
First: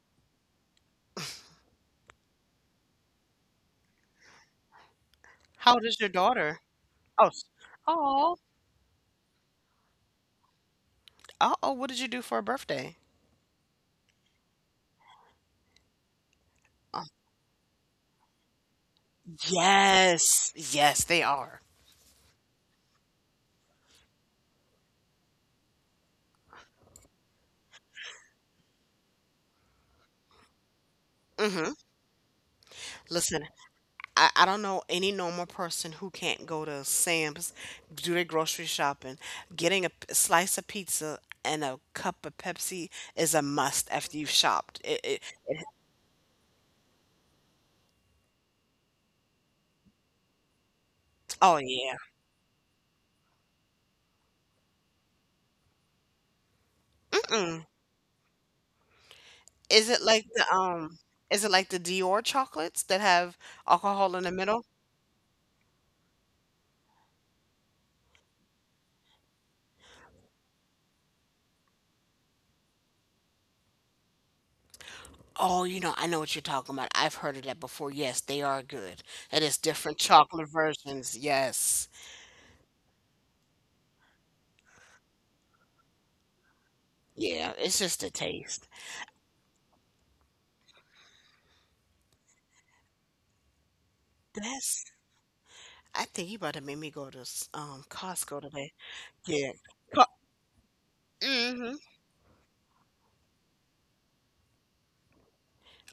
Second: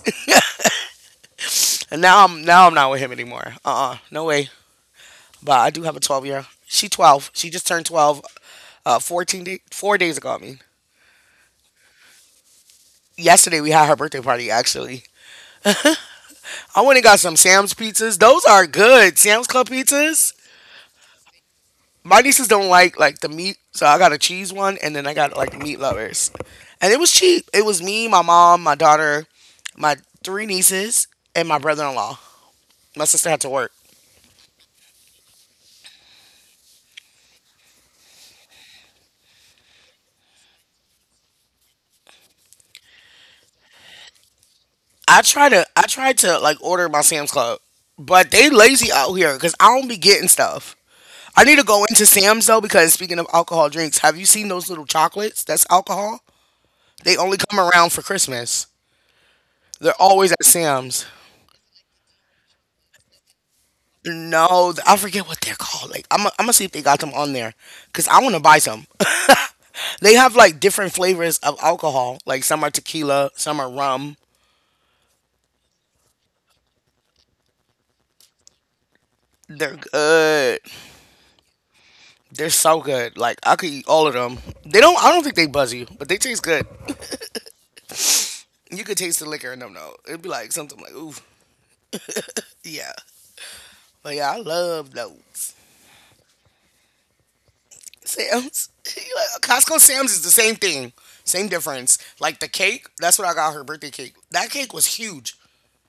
S1: and now I'm now I'm not with him anymore. Uh-uh, no way. But I
S2: How
S1: do
S2: old
S1: have
S2: is
S1: a
S2: your
S1: twelve year.
S2: daughter?
S1: She
S2: Oh,
S1: twelve.
S2: s-—
S1: She just turned twelve,
S2: oh,
S1: uh, fourteen day, four days ago, I mean.
S2: oh. Oh, what did you do for her birthday?
S1: Yesterday we had her birthday party actually. I went
S2: Oh,
S1: and got some Sam's pizzas. Those are good. Sam's Club pizzas.
S2: yes, yes, they are.
S1: My nieces don't like like the meat, so I got a cheese one, and then I got like meat lovers, and it was cheap. It was me, my mom, my daughter, my three nieces, and my
S2: Hmm.
S1: brother-in-law. My sister had
S2: Listen,
S1: to work.
S2: I, I don't know any normal person who can't go to Sam's, do their grocery shopping. Getting a p- slice of pizza and a cup of Pepsi is a must after you've shopped. It, it,
S1: I try to I tried to like order my Sam's Club, but they lazy out here because I don't be getting stuff. I
S2: oh
S1: need to go
S2: yeah.
S1: into Sam's though because speaking of alcohol drinks, have you seen those little chocolates? That's alcohol. They only come around for Christmas.
S2: Is it
S1: They're
S2: like
S1: always at
S2: the um
S1: Sam's.
S2: is it like the Dior chocolates that have alcohol in the middle?
S1: No, th- I forget what they're called. Like I'm, I'm gonna see if they got them on there, cause I want to buy some. They have like different flavors of alcohol. Like some are tequila, some are rum.
S2: Oh, you know, I know what you're talking about. I've heard of that before. Yes, they are good. And it's
S1: They're
S2: different chocolate
S1: good.
S2: versions. Yes.
S1: They're so good. Like I could eat all of them. They don't. I don't think they buzz you, but they taste good.
S2: Yeah, it's just a taste.
S1: You could taste the liquor in them though. It'd be like something like ooh, yeah. But yeah, I
S2: That's—
S1: love those.
S2: I think you about to make me go to s-— um Costco today.
S1: Sam's. You like,
S2: Yeah.
S1: Costco
S2: Co-—
S1: Sam's is the same thing. Same
S2: hmm.
S1: difference. Like the cake, that's what I got her birthday cake. That cake was huge.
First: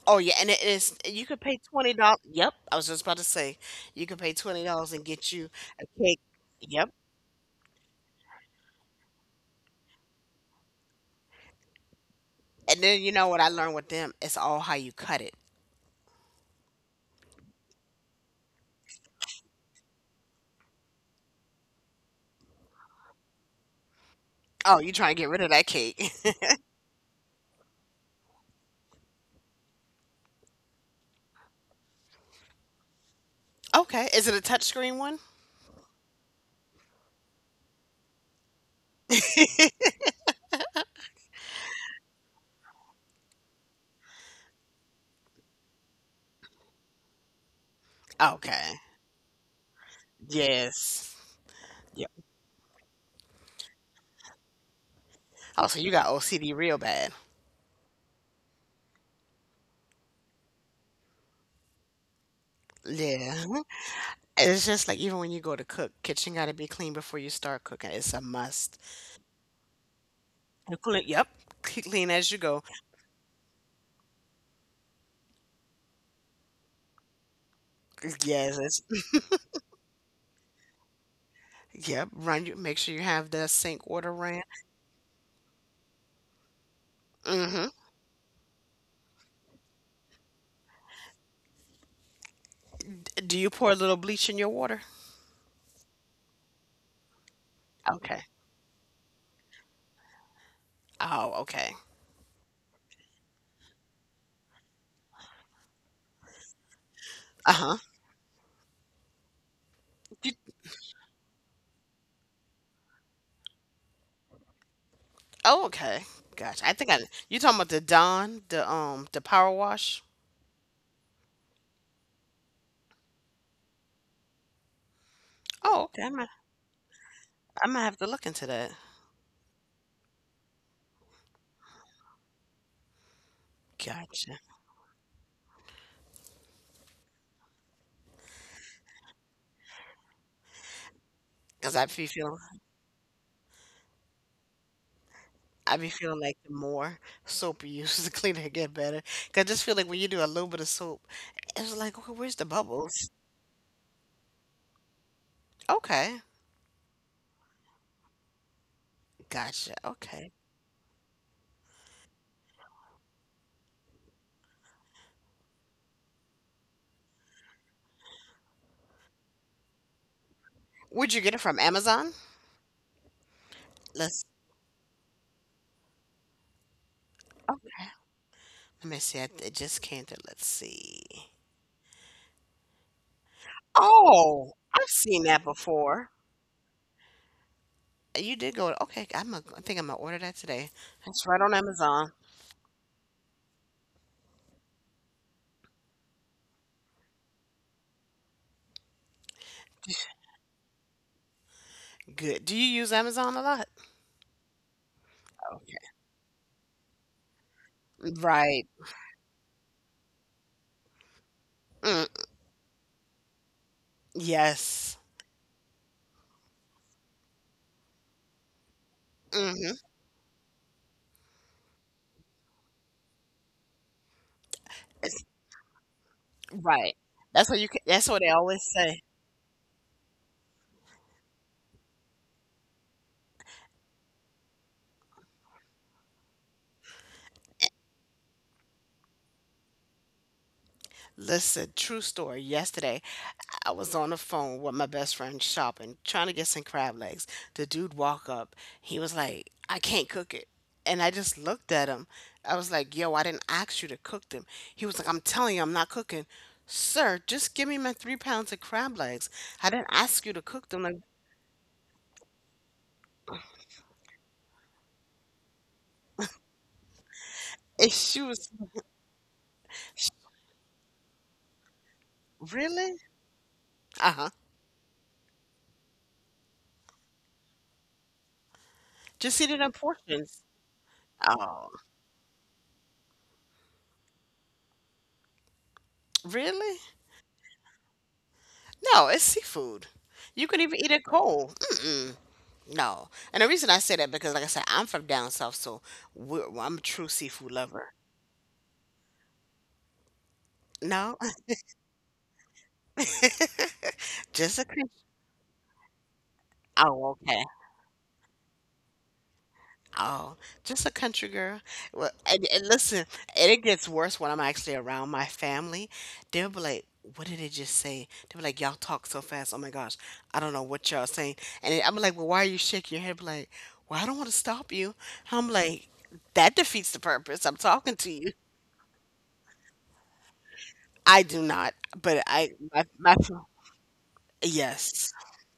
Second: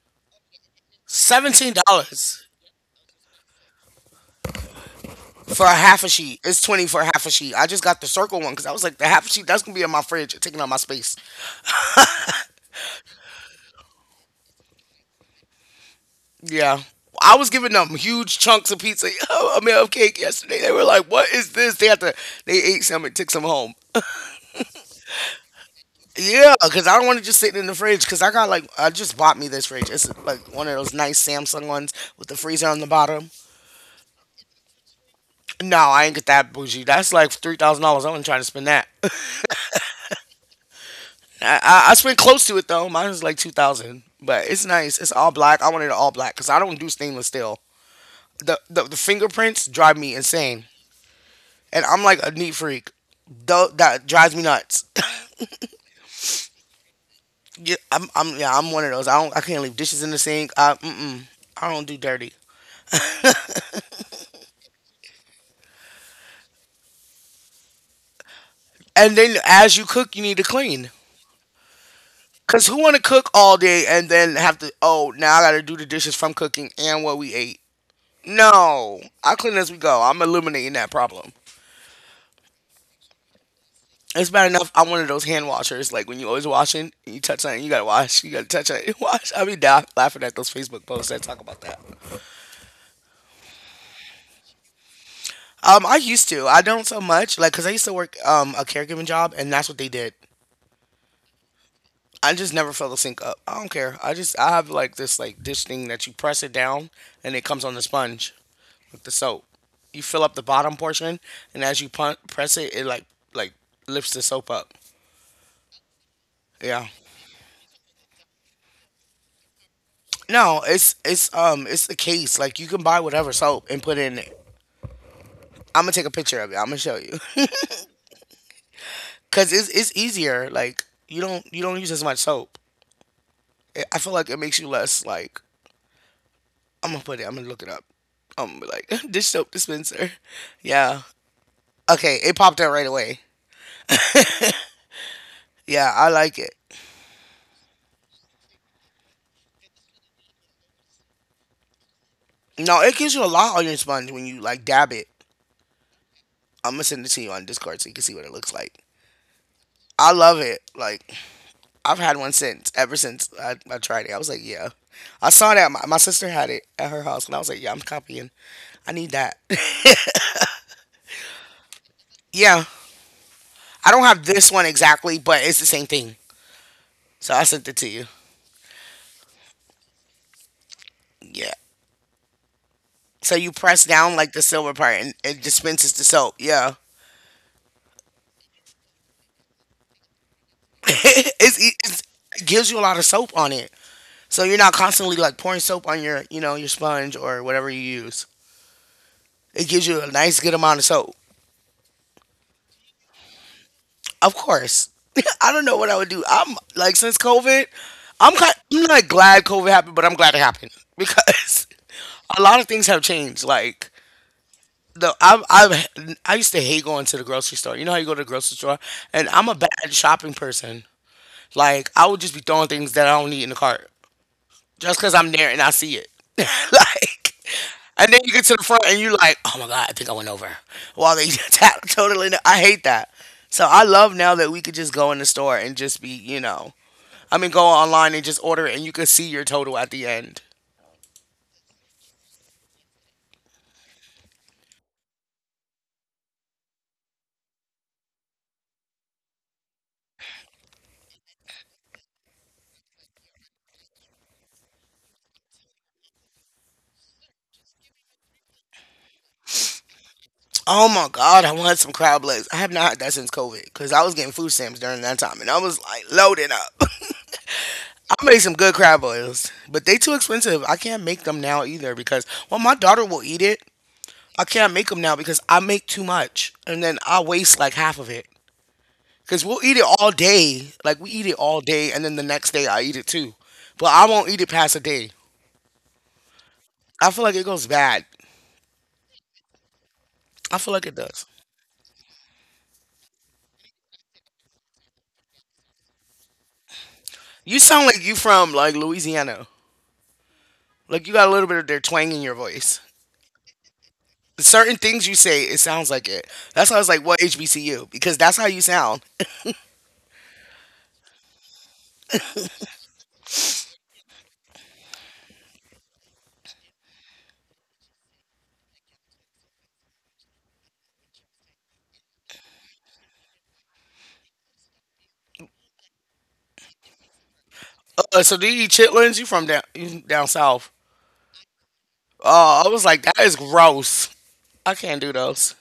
S2: Oh yeah, and it is, you could pay
S1: Seventeen
S2: twenty dollars.
S1: dollars
S2: Yep, I was just about to say— you could pay twenty dollars and get you
S1: for a
S2: a
S1: half a
S2: cake.
S1: sheet. It's
S2: Yep.
S1: twenty dollars for a half a sheet. I just got the circle one because I was like, the half a sheet that's gonna be in my fridge, taking up my space.
S2: And then you know what I learned with them? It's all how you cut it.
S1: Yeah, I was giving them huge chunks of pizza. I mean, of cake yesterday. They were like, "What is this?" They had to. They ate some and took some home.
S2: Oh, you trying to get rid of that cake.
S1: Yeah, because I don't want to just sit in the fridge. Because I got like, I just bought me this fridge. It's like one of those nice Samsung ones with the freezer on the bottom.
S2: Okay. Is it a touchscreen one?
S1: No, I ain't get that bougie. That's like three thousand dollars. I wasn't trying to spend that. I, I, I spent close to it though. Mine was like two thousand dollars, but it's nice. It's all black. I wanted it all black because I don't do stainless steel. The,
S2: Okay.
S1: the the fingerprints drive me insane,
S2: Yes.
S1: and I'm
S2: Yep.
S1: like a neat freak. Though that drives me nuts.
S2: Oh, so you got O C D real bad.
S1: Yeah, I'm, I'm yeah I'm one of those. I don't I can't leave dishes in the sink. I mm-mm, I don't do dirty.
S2: Yeah. It's just like even when you go to cook, kitchen got to be clean before you start cooking. It's a must.
S1: And then as you cook, you need to
S2: You
S1: clean.
S2: clean, yep. Keep clean as you go.
S1: Cause who want to cook all day and then have to oh now I got to do the dishes from cooking and what we ate.
S2: Yes. It's-—
S1: No, I clean as we go. I'm eliminating that problem.
S2: yep. Run— you make sure you have the sink water
S1: It's
S2: ran.
S1: bad enough. I'm one of those hand washers. Like when you always washing, you touch something,
S2: Hmm.
S1: you gotta wash. You gotta touch it, you wash. I be da- laughing at those Facebook posts that talk about that.
S2: Do you pour a little bleach in your water?
S1: Um, I used to. I don't so much. Like, cause I used to work
S2: Okay.
S1: um a caregiving job, and that's what they did.
S2: Oh, okay.
S1: I just never fill the sink up. I don't care. I just I have like this like dish thing that you press it down, and it comes on
S2: Uh-huh.
S1: the sponge with the soap. You fill
S2: You—
S1: up the bottom portion, and as you pun- press it, it like like lifts the soap up.
S2: oh, okay. Gotcha. I
S1: Yeah.
S2: think I— you talking about the Dawn, the um the power wash?
S1: No, it's it's um it's a case. Like you can buy whatever soap and put it in it. I'm
S2: Oh,
S1: gonna
S2: okay,
S1: take a
S2: I'm gonna
S1: picture of it. I'm gonna show you
S2: I'm gonna have to look into that.
S1: because it's it's easier. Like you don't you don't use as much soap. It, I feel like it
S2: Gotcha.
S1: makes you less like I'm gonna put it. I'm gonna look it up. I'm gonna be like dish soap dispenser. Yeah.
S2: Cause I be
S1: Okay. It
S2: feeling
S1: popped out right away.
S2: I be
S1: Yeah, I
S2: feeling like
S1: like
S2: the
S1: it.
S2: more soap you use, the cleaner it get. Cause I just feel like when you do a little bit of soap, it's like, okay, where's the
S1: No, it
S2: bubbles?
S1: gives you a lot on your sponge when you like dab it.
S2: Okay,
S1: I'm gonna send it to you on Discord so you can see what it looks like.
S2: gotcha.
S1: I
S2: Okay.
S1: love it. Like I've had one since ever since I, I tried it. I was like, yeah. I saw that my, my sister had it at her house, and I was like, yeah, I'm copying. I need that.
S2: Where'd you get it from? Amazon?
S1: Yeah, I don't
S2: Let's—
S1: have this one exactly, but it's the same thing. So I sent it
S2: okay.
S1: to you.
S2: Let me see. I— it just came to. Let's see.
S1: Yeah. So you press down like the
S2: Oh,
S1: silver
S2: I've
S1: part, and
S2: seen that
S1: it dispenses the
S2: before.
S1: soap. Yeah.
S2: You did go. Okay, I'm— a, I think I'm gonna order that today. That's right on
S1: It's, e, it's,
S2: Amazon.
S1: it gives you a lot of soap on it, so you're not constantly like pouring soap on your you know your sponge or whatever you use. It gives you a nice good amount of soap.
S2: Good. Do you use Amazon a lot?
S1: Of course. I don't
S2: Okay.
S1: know what I would do. I'm like since COVID, I'm kind,
S2: Right.
S1: I'm not glad COVID happened, but I'm glad it happened because a lot of things have changed. Like
S2: Yes.
S1: the I I I used to hate going to the grocery store. You know how you go to the grocery store, and I'm a bad
S2: Mhm.
S1: shopping person. Like I would just be throwing things that I don't need in the cart just because
S2: It's—
S1: I'm there and I see it.
S2: right.
S1: Like,
S2: That's what you can— that's
S1: and then
S2: what they
S1: you get to the
S2: always
S1: front and
S2: say.
S1: you like, oh my god, I think I went over. While they tap totally, kn- I hate that. So I love now that we could just go in the store and just be, you know, I mean, go online and just order it and you could see your total at the end.
S2: Listen, true story. Yesterday, I was on the phone with my best friend shopping, trying to get some crab legs. The dude walk up. He was like, "I can't cook it." And I just looked at him. I was like, "Yo, I didn't ask you to cook them." He was like, "I'm telling you, I'm not cooking." Sir, just give me my three pounds of crab legs. I didn't ask you to cook them.
S1: Oh
S2: Like,
S1: my god, I want some crab legs. I have not had that since COVID because I was getting food stamps during that time and I was like loaded up.
S2: and she
S1: I made
S2: was—
S1: some good crab boils, but they too expensive. I can't make them now either because well, my
S2: really?
S1: daughter will eat it,
S2: Uh-huh.
S1: I can't make them now because I make too much and then I waste like half of it.
S2: Just
S1: Because
S2: eat it
S1: we'll
S2: in
S1: eat it all
S2: portions.
S1: day. Like we eat it all
S2: Oh,
S1: day and then the next day I eat it too. But I won't eat it past a day.
S2: really?
S1: I feel like it goes bad.
S2: No, it's seafood. You
S1: I
S2: can
S1: feel
S2: even
S1: like
S2: eat
S1: it
S2: it
S1: does.
S2: cold. Mm-mm, no. And the reason I say that because, like I said, I'm from down south, so we're, I'm a true seafood
S1: You sound
S2: lover.
S1: like you from like Louisiana. Like you
S2: No,
S1: got a little bit of their twang in your voice.
S2: just a
S1: Certain
S2: Chris.
S1: things you say, it sounds like it. That's why I was like,
S2: Oh,
S1: "What
S2: okay.
S1: H B C U?" Because that's how you sound.
S2: Oh, just a country girl. Well, and, and listen, and it gets worse when I'm actually around my family. They'll be like, "What did they just say?" They'll be like, "Y'all talk so fast. Oh my gosh, I don't know what y'all saying." And then I'm like, "Well, why are you shaking your head?" Be like, "Well, I don't want to stop you." I'm like, "That defeats the purpose. I'm talking to
S1: Uh,
S2: you."
S1: so do you eat chitlins? You from down you down south?
S2: I do not, but I—
S1: Oh, I was
S2: my
S1: like,
S2: my
S1: that is gross. I can't do
S2: yes.
S1: those.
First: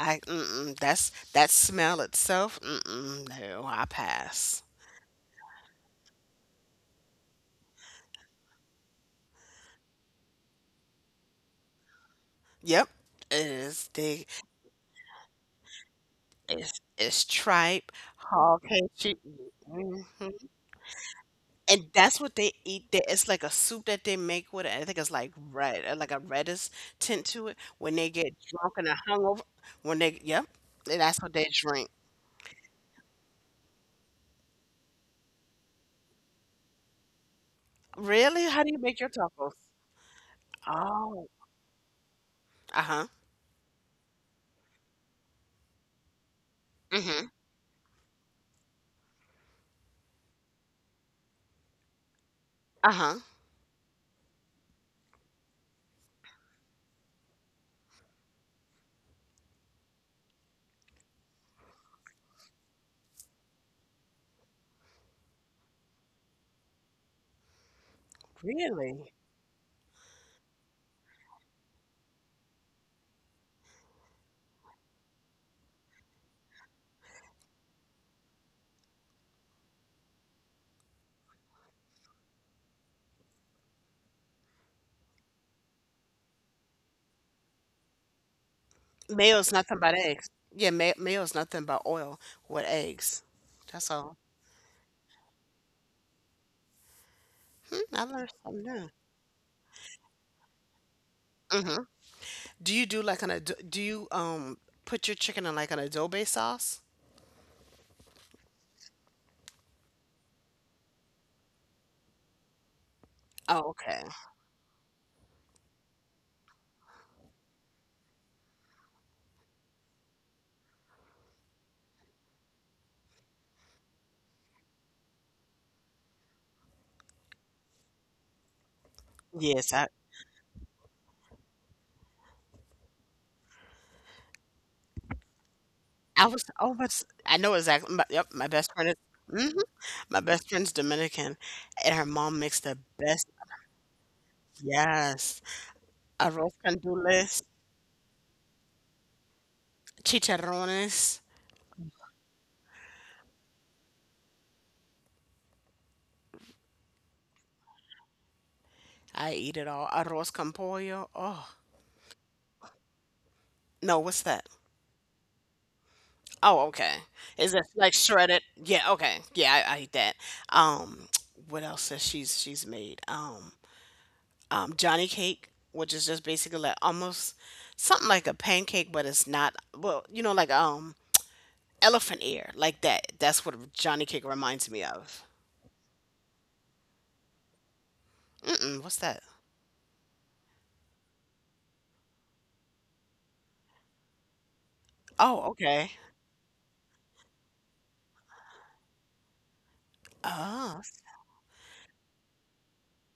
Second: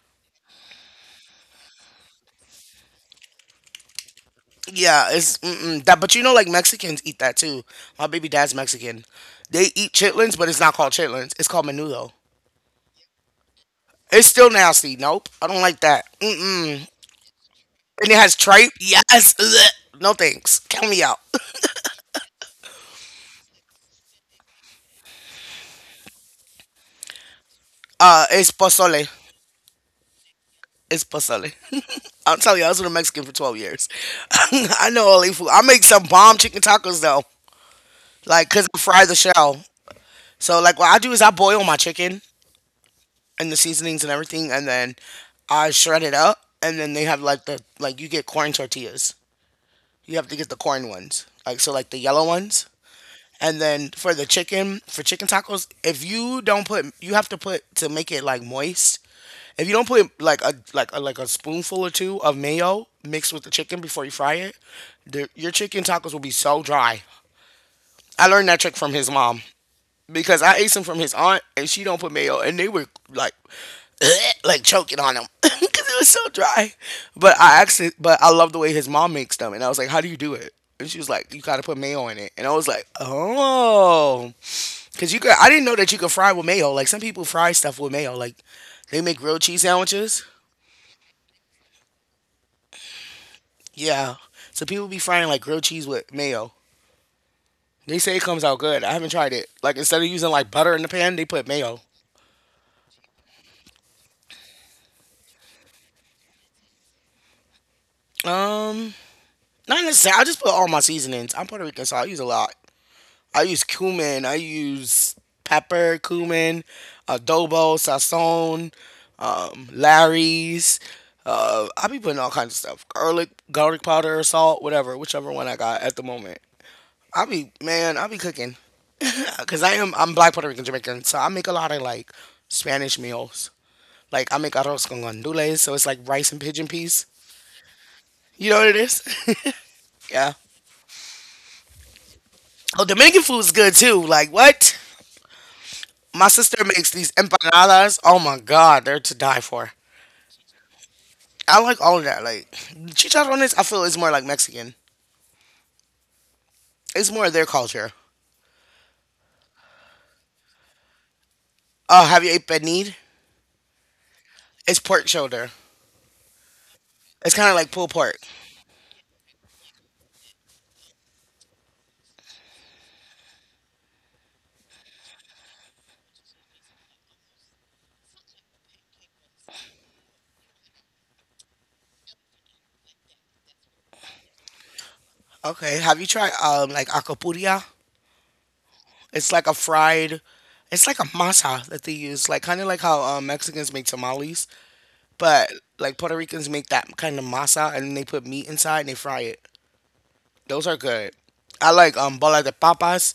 S2: I— mm-mm, that's— that smell itself. Mm-mm, no, I pass.
S1: Yeah, it's mm-mm, that. But you know, like Mexicans eat that too. My baby dad's Mexican. They eat chitlins, but it's not called chitlins. It's called menudo.
S2: Yep, it is. They—
S1: It's still nasty. Nope, I don't like that. Mm-mm.
S2: It's it's tripe,
S1: And it has
S2: hog
S1: tripe.
S2: cake,
S1: Yes. Ugh.
S2: hmm,
S1: No thanks. Count me out.
S2: and that's what they eat there. It's like a soup that they make with it. I think it's like red, uh, like a reddish tint to it. When they
S1: Uh,
S2: get
S1: it's
S2: drunk and are
S1: pozole.
S2: hungover, when they— yep, and
S1: It's
S2: that's what they
S1: pozole.
S2: drink.
S1: I'm telling you, I was with a Mexican for twelve years. I know all the food. I make some bomb chicken tacos though.
S2: Really?
S1: Like,
S2: How
S1: cause
S2: do
S1: I
S2: you make
S1: fry
S2: your
S1: the shell.
S2: tacos?
S1: So like, what I do is
S2: Oh,
S1: I boil my chicken
S2: uh huh,
S1: and the seasonings and everything, and then I shred it up, and then they have
S2: mm-hmm,
S1: like the like you get corn tortillas. You have to get the corn ones, like so like the yellow ones.
S2: uh huh.
S1: And then for the chicken, for chicken tacos, if you don't put, you have to put to make it like moist. If you don't put like a like a, like a spoonful or two of mayo mixed with the chicken before you fry it, the, your chicken tacos will be so dry. I learned that trick from his
S2: Really?
S1: mom because I ate some from his aunt and she don't put mayo and they were like like choking on them because it was so dry. But I actually, but I love the way his mom makes them, and I was like, "How do you do it?" And she was like, "You gotta put mayo in it," and I was like, "Oh," because you could. I didn't know that you could fry with mayo. Like some people fry stuff with mayo. Like they make grilled
S2: Mayo's
S1: cheese
S2: nothing but
S1: sandwiches.
S2: eggs. Yeah, may- mayo's nothing but oil with eggs. That's
S1: Yeah,
S2: all.
S1: so people be frying like grilled cheese with mayo.
S2: Hmm,
S1: They
S2: I
S1: say it
S2: learned
S1: comes out good.
S2: something
S1: I haven't tried it. Like instead of using like butter in the pan, they put mayo.
S2: new. Do you do like an ad-— do you um put your chicken in like an adobe sauce?
S1: Um, not necessarily. I just put all my seasonings. I'm Puerto Rican, so I use a lot. I use
S2: Oh, okay.
S1: cumin. I use pepper, cumin, adobo, sazon, um, Larry's. Uh, I be putting all kinds of stuff, garlic, garlic powder, salt, whatever, whichever one I got at the moment. I be man, I be cooking because I
S2: Yes, I,
S1: am I'm black Puerto Rican Jamaican, so I make a lot of like Spanish meals. Like I make arroz con gandules, so it's like
S2: I
S1: rice and
S2: was.
S1: pigeon
S2: Oh, but s-—
S1: peas.
S2: I know exactly. My— yep, my
S1: You know what
S2: best
S1: it
S2: friend is.
S1: is?
S2: Hmm. My
S1: Yeah.
S2: best friend's Dominican, and her mom makes the
S1: Oh, Dominican
S2: best.
S1: food is good too. Like what?
S2: Yes,
S1: My
S2: arroz
S1: sister
S2: con
S1: makes these
S2: dulce,
S1: empanadas. Oh my god, they're to die for.
S2: chicharrones.
S1: I like all of that. Like chicharrones, I feel is more like Mexican. It's more their culture.
S2: I eat it all. Arroz con pollo. Oh
S1: Oh, have you ate penid?
S2: no, what's that?
S1: It's pork shoulder.
S2: Oh, okay.
S1: It's kind
S2: Is
S1: of
S2: it
S1: like pulled
S2: like
S1: pork.
S2: shredded? Yeah, okay. Yeah, I, I eat that. Um, what else has she's she's made? Um, um, Johnny cake, which is just basically like almost something like a pancake, but it's not. Well, you know, like um elephant ear, like that. That's what Johnny cake reminds me of.
S1: Okay, have you tried um like acapuria?
S2: Mm-mm, what's that?
S1: It's like a fried. It's like a masa that they use, like kind of like how um, Mexicans make tamales,
S2: Oh,
S1: but
S2: okay.
S1: like Puerto Ricans make that kind of masa and they put meat inside and they fry it. Those are
S2: Oh,
S1: good. I like um bola de papas.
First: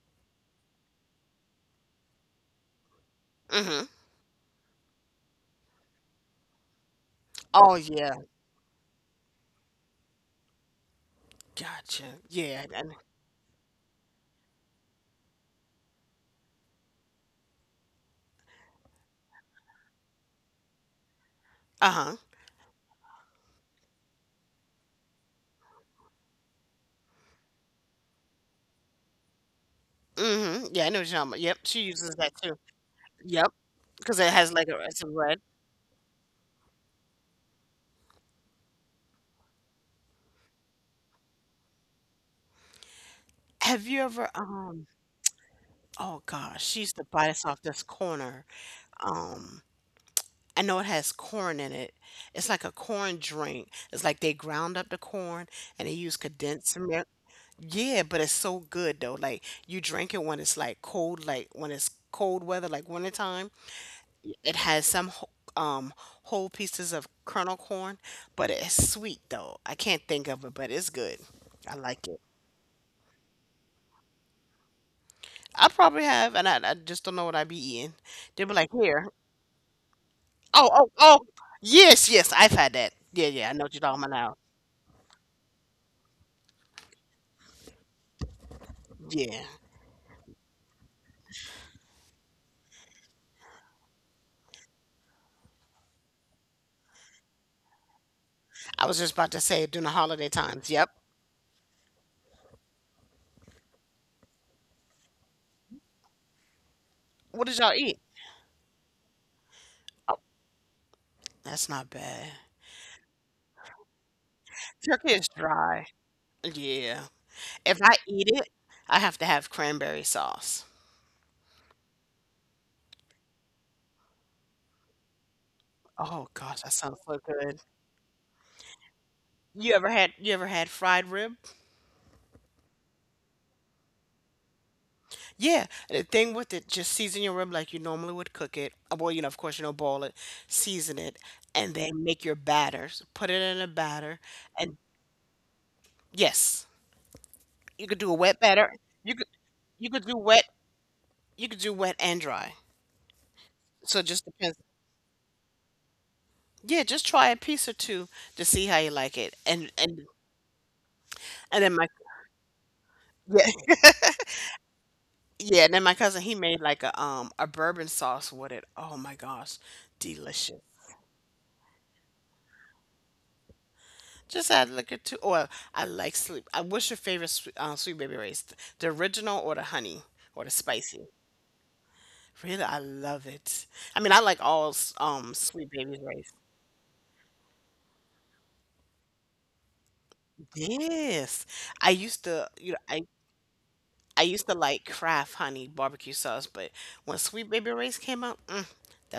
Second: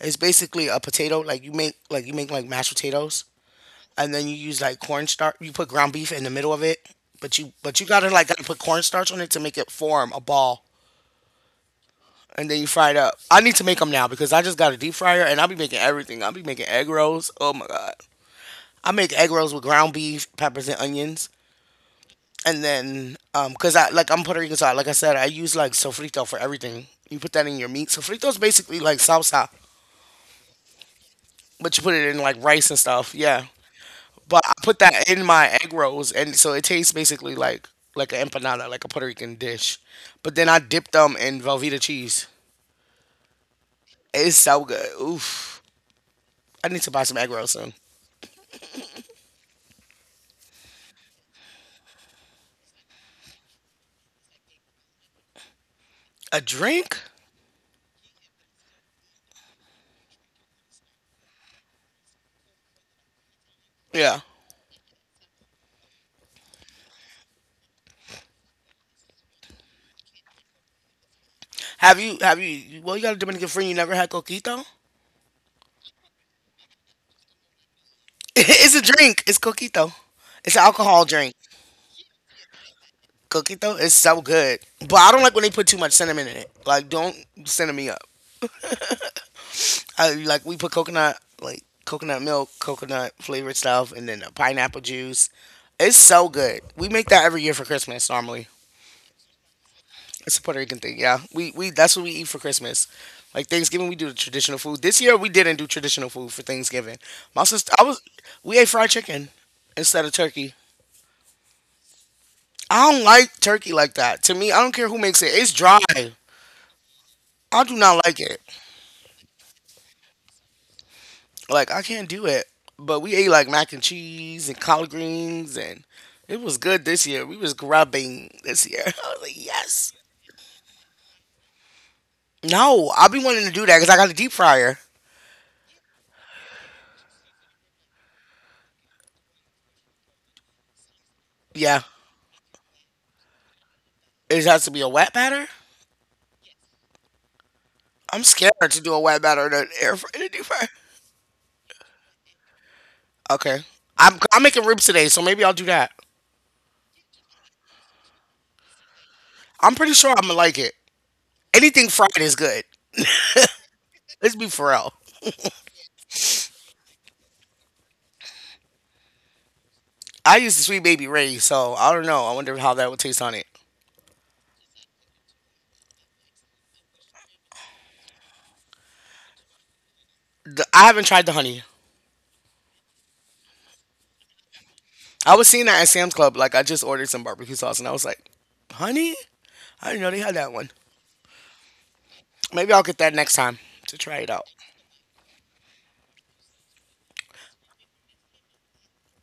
S1: It's basically a potato like you make like you make like mashed potatoes
S2: mm-hmm.
S1: and then you use like cornstarch. You put ground beef in the middle of it, but you
S2: Oh,
S1: but you gotta
S2: yeah.
S1: like gotta put cornstarch on it to make it form a ball.
S2: Gotcha.
S1: And then
S2: Yeah.
S1: you fry
S2: And-—
S1: it up. I need to make them now because I just got a deep fryer and I'll be making everything. I'll be making egg rolls. Oh my god! I make egg rolls with ground beef, peppers, and onions.
S2: uh-huh.
S1: And then, um, cause I like I'm Puerto Rican, so I, like I said, I use like sofrito for everything. You put that in your meat. Sofrito is basically like salsa,
S2: Mm-hmm. Yeah, I know what you're talking about. Yep,
S1: but
S2: she
S1: you put it
S2: uses
S1: in
S2: that
S1: like
S2: too.
S1: rice and stuff. Yeah,
S2: Yep, because it
S1: but
S2: has
S1: I
S2: like a—
S1: put
S2: it's a
S1: that in
S2: red.
S1: my egg rolls, and so it tastes basically like like an empanada, like a Puerto Rican dish. But then I dip them in Velveeta cheese.
S2: Have you ever
S1: It's so
S2: um?
S1: good. Oof.
S2: Oh gosh,
S1: I
S2: she
S1: need to
S2: used
S1: buy
S2: to
S1: some
S2: buy
S1: egg
S2: us
S1: rolls
S2: off
S1: soon.
S2: this corner. Um, I know it has corn in it. It's like a corn drink. It's like they ground up the corn and they use
S1: A
S2: condensed
S1: drink?
S2: milk. Yeah, but it's so good though. Like you drink it when it's like cold, like when it's cold weather, like wintertime.
S1: Yeah.
S2: It has some wh-— um whole pieces of kernel corn, but it's sweet though. I can't think of it, but it's good. I
S1: Have
S2: like
S1: you
S2: it.
S1: have you? Well, you got a Dominican friend. You never had coquito?
S2: I probably have, and I, I just don't know what I'd be eating. They'll be like,
S1: It's a
S2: here.
S1: drink. It's coquito. It's an
S2: Oh, oh,
S1: alcohol
S2: oh.
S1: drink.
S2: Yes, yes, I've had that. Yeah, yeah, I know what
S1: Coquito
S2: you're
S1: is
S2: talking about
S1: so
S2: now.
S1: good, but I don't like when they put too much cinnamon in it. Like, don't cinnamon me up.
S2: Yeah.
S1: I, like we put coconut, like coconut milk, coconut flavored stuff, and then a pineapple juice. It's so good. We make that every year for Christmas normally.
S2: I was just about to say during the holiday
S1: It's a Puerto
S2: times.
S1: Rican
S2: Yep.
S1: thing, yeah. We we that's what we eat for Christmas. Like Thanksgiving, we do the traditional food. This year, we didn't do traditional food for Thanksgiving. My
S2: What did y'all
S1: sister, I
S2: eat?
S1: was We ate fried chicken instead of
S2: Oh,
S1: turkey.
S2: that's not bad.
S1: I don't like turkey like that. To me, I don't care who
S2: Turkey
S1: makes
S2: is
S1: it. It's dry.
S2: dry. Yeah.
S1: I do
S2: If I
S1: not like
S2: eat
S1: it.
S2: it, I have to have cranberry sauce.
S1: Like I can't do it. But we ate like mac and cheese and collard greens and
S2: Oh
S1: it was
S2: gosh, that
S1: good
S2: sounds
S1: this
S2: so
S1: year. We was
S2: good.
S1: grubbing this year. I was like,
S2: You ever
S1: yes.
S2: had you ever had fried rib?
S1: No, I'll be wanting to do that because I got a deep fryer.
S2: Yeah. The thing with it, just season your rib like you normally would cook it. Uh, Well, you know, of course you don't boil it. Season it and
S1: Yeah.
S2: then make your batters. Put it in a batter
S1: It has to
S2: and—
S1: be a wet batter?
S2: yes. You could do a
S1: I'm
S2: wet
S1: scared
S2: batter.
S1: to do a
S2: You
S1: wet
S2: could
S1: batter in an
S2: you
S1: air
S2: could
S1: fryer,
S2: do
S1: in a
S2: wet
S1: deep fryer.
S2: you could do wet and dry.
S1: Okay.
S2: So it
S1: I'm,
S2: just
S1: I'm
S2: depends—
S1: making ribs today, so maybe I'll do that.
S2: yeah, just try a piece or two to see how you like it, and
S1: I'm pretty
S2: and
S1: sure I'm going to like it.
S2: and then my—
S1: Anything fried is good.
S2: yeah,
S1: Let's be for real.
S2: yeah, and then my cousin, he made, like, a, um, a bourbon sauce with it. Oh my gosh,
S1: I
S2: delicious.
S1: used the Sweet Baby Ray, so I don't know. I wonder how that would taste on it.
S2: Just add, like, a two, or— I like sleep— uh, what's your favorite swe-— uh, Sweet Baby Ray's? The original or the honey or the
S1: The, I haven't
S2: spicy?
S1: tried the honey.
S2: Really? I love it. I mean, I like all s-—
S1: I
S2: um,
S1: was seeing
S2: Sweet
S1: that at
S2: Baby
S1: Sam's
S2: Ray's.
S1: Club. Like I just ordered some barbecue sauce and I was like, honey, I didn't know they had that one.
S2: Yes. I used to,
S1: Maybe
S2: you know,
S1: I'll get
S2: I
S1: that next time to try
S2: I
S1: it out.
S2: used to like Kraft honey barbecue sauce, but when Sweet Baby Ray's came out, mm,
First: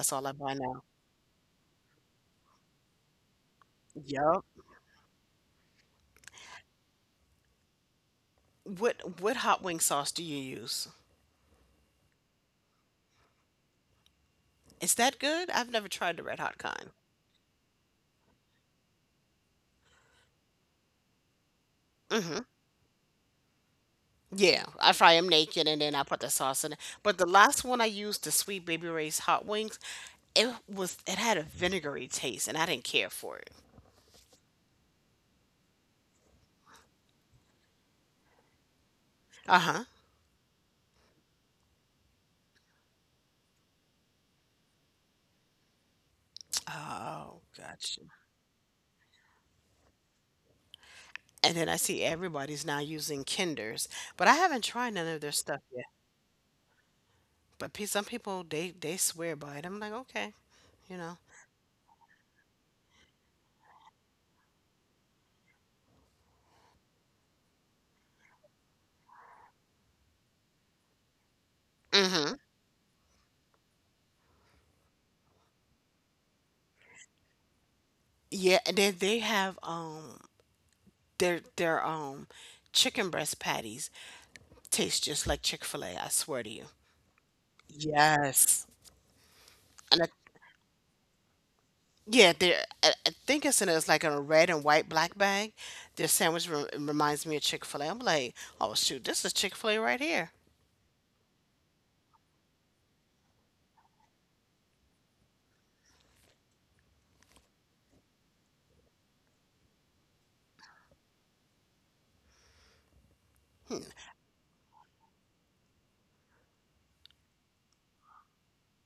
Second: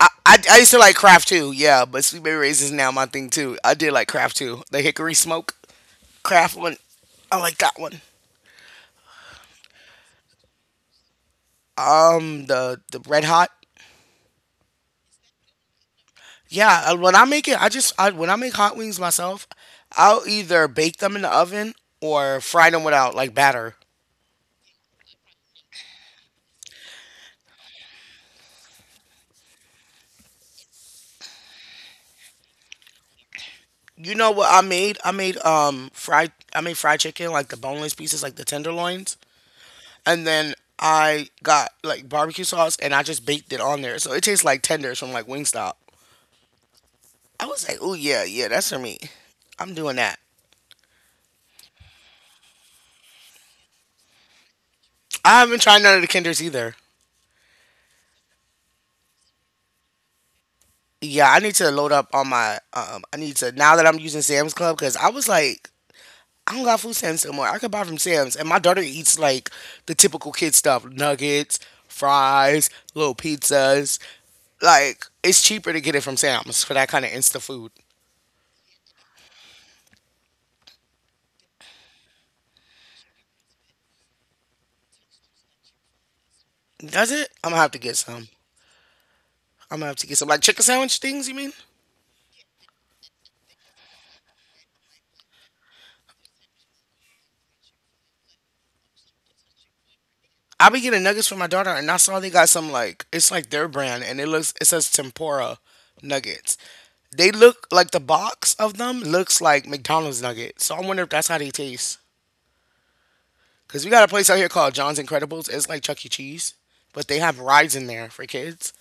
S1: I,
S2: all I
S1: I,
S2: buy
S1: I used to
S2: now.
S1: like Kraft too, yeah, but Sweet Baby Ray's is now my thing too. I did like Kraft
S2: Yup.
S1: too. The hickory smoke Kraft one, I like that one.
S2: What what hot wing sauce do you use?
S1: Um, the the red hot,
S2: Is that good? I've never tried the red hot
S1: yeah.
S2: kind.
S1: uh, When I make it, I just I, when I make hot wings myself, I'll either bake them in the oven
S2: Hmm.
S1: or fry them without like batter.
S2: Yeah, I fry them naked and then I put the sauce in it. But the last one I used, the Sweet Baby Ray's hot wings, it was— it had a vinegary taste and I didn't care for it.
S1: You know what I made? I made um fried I made fried chicken like the boneless pieces, like the tenderloins,
S2: Uh huh.
S1: and then I got like barbecue sauce and I just baked it on there. So it tastes like tenders from like Wingstop.
S2: Oh,
S1: I was like, "Oh
S2: gotcha.
S1: yeah, yeah, that's for me. I'm doing that."
S2: And then I see everybody's now using Kinders, but I haven't tried none of their
S1: I
S2: stuff
S1: haven't tried
S2: yet.
S1: none of the Kinders either.
S2: But pe-— some people they they swear by it. I'm like, okay, you know.
S1: Yeah, I need to load up on my um I need to now that I'm using Sam's Club cuz I was like I don't got food stamps anymore. I could buy from Sam's and my daughter eats like the typical kid stuff, nuggets,
S2: Hmm.
S1: fries, little pizzas. Like, it's cheaper to get it from Sam's for that kind of insta food.
S2: Yeah, and then they have um their their um chicken breast patties taste just like Chick Fil A. I swear to you.
S1: Does it? I'm gonna have to get some.
S2: Yes.
S1: I'm gonna
S2: And
S1: have
S2: I—
S1: to get some like chicken sandwich things. You mean?
S2: yeah, they— I, I think it's in a— it's like in a red and white black bag. Their sandwich re-— reminds me of Chick Fil A. I'm like, oh shoot, this is Chick Fil A right here.
S1: I be getting nuggets for my daughter, and I saw they got some like it's like their brand, and it looks it says tempura nuggets. They look like the box of them looks like McDonald's nuggets. So I wonder if that's how they taste.
S2: Hmm.
S1: Cause we got a place out here called John's Incredibles. It's like Chuck E. Cheese, but they have rides in there for kids,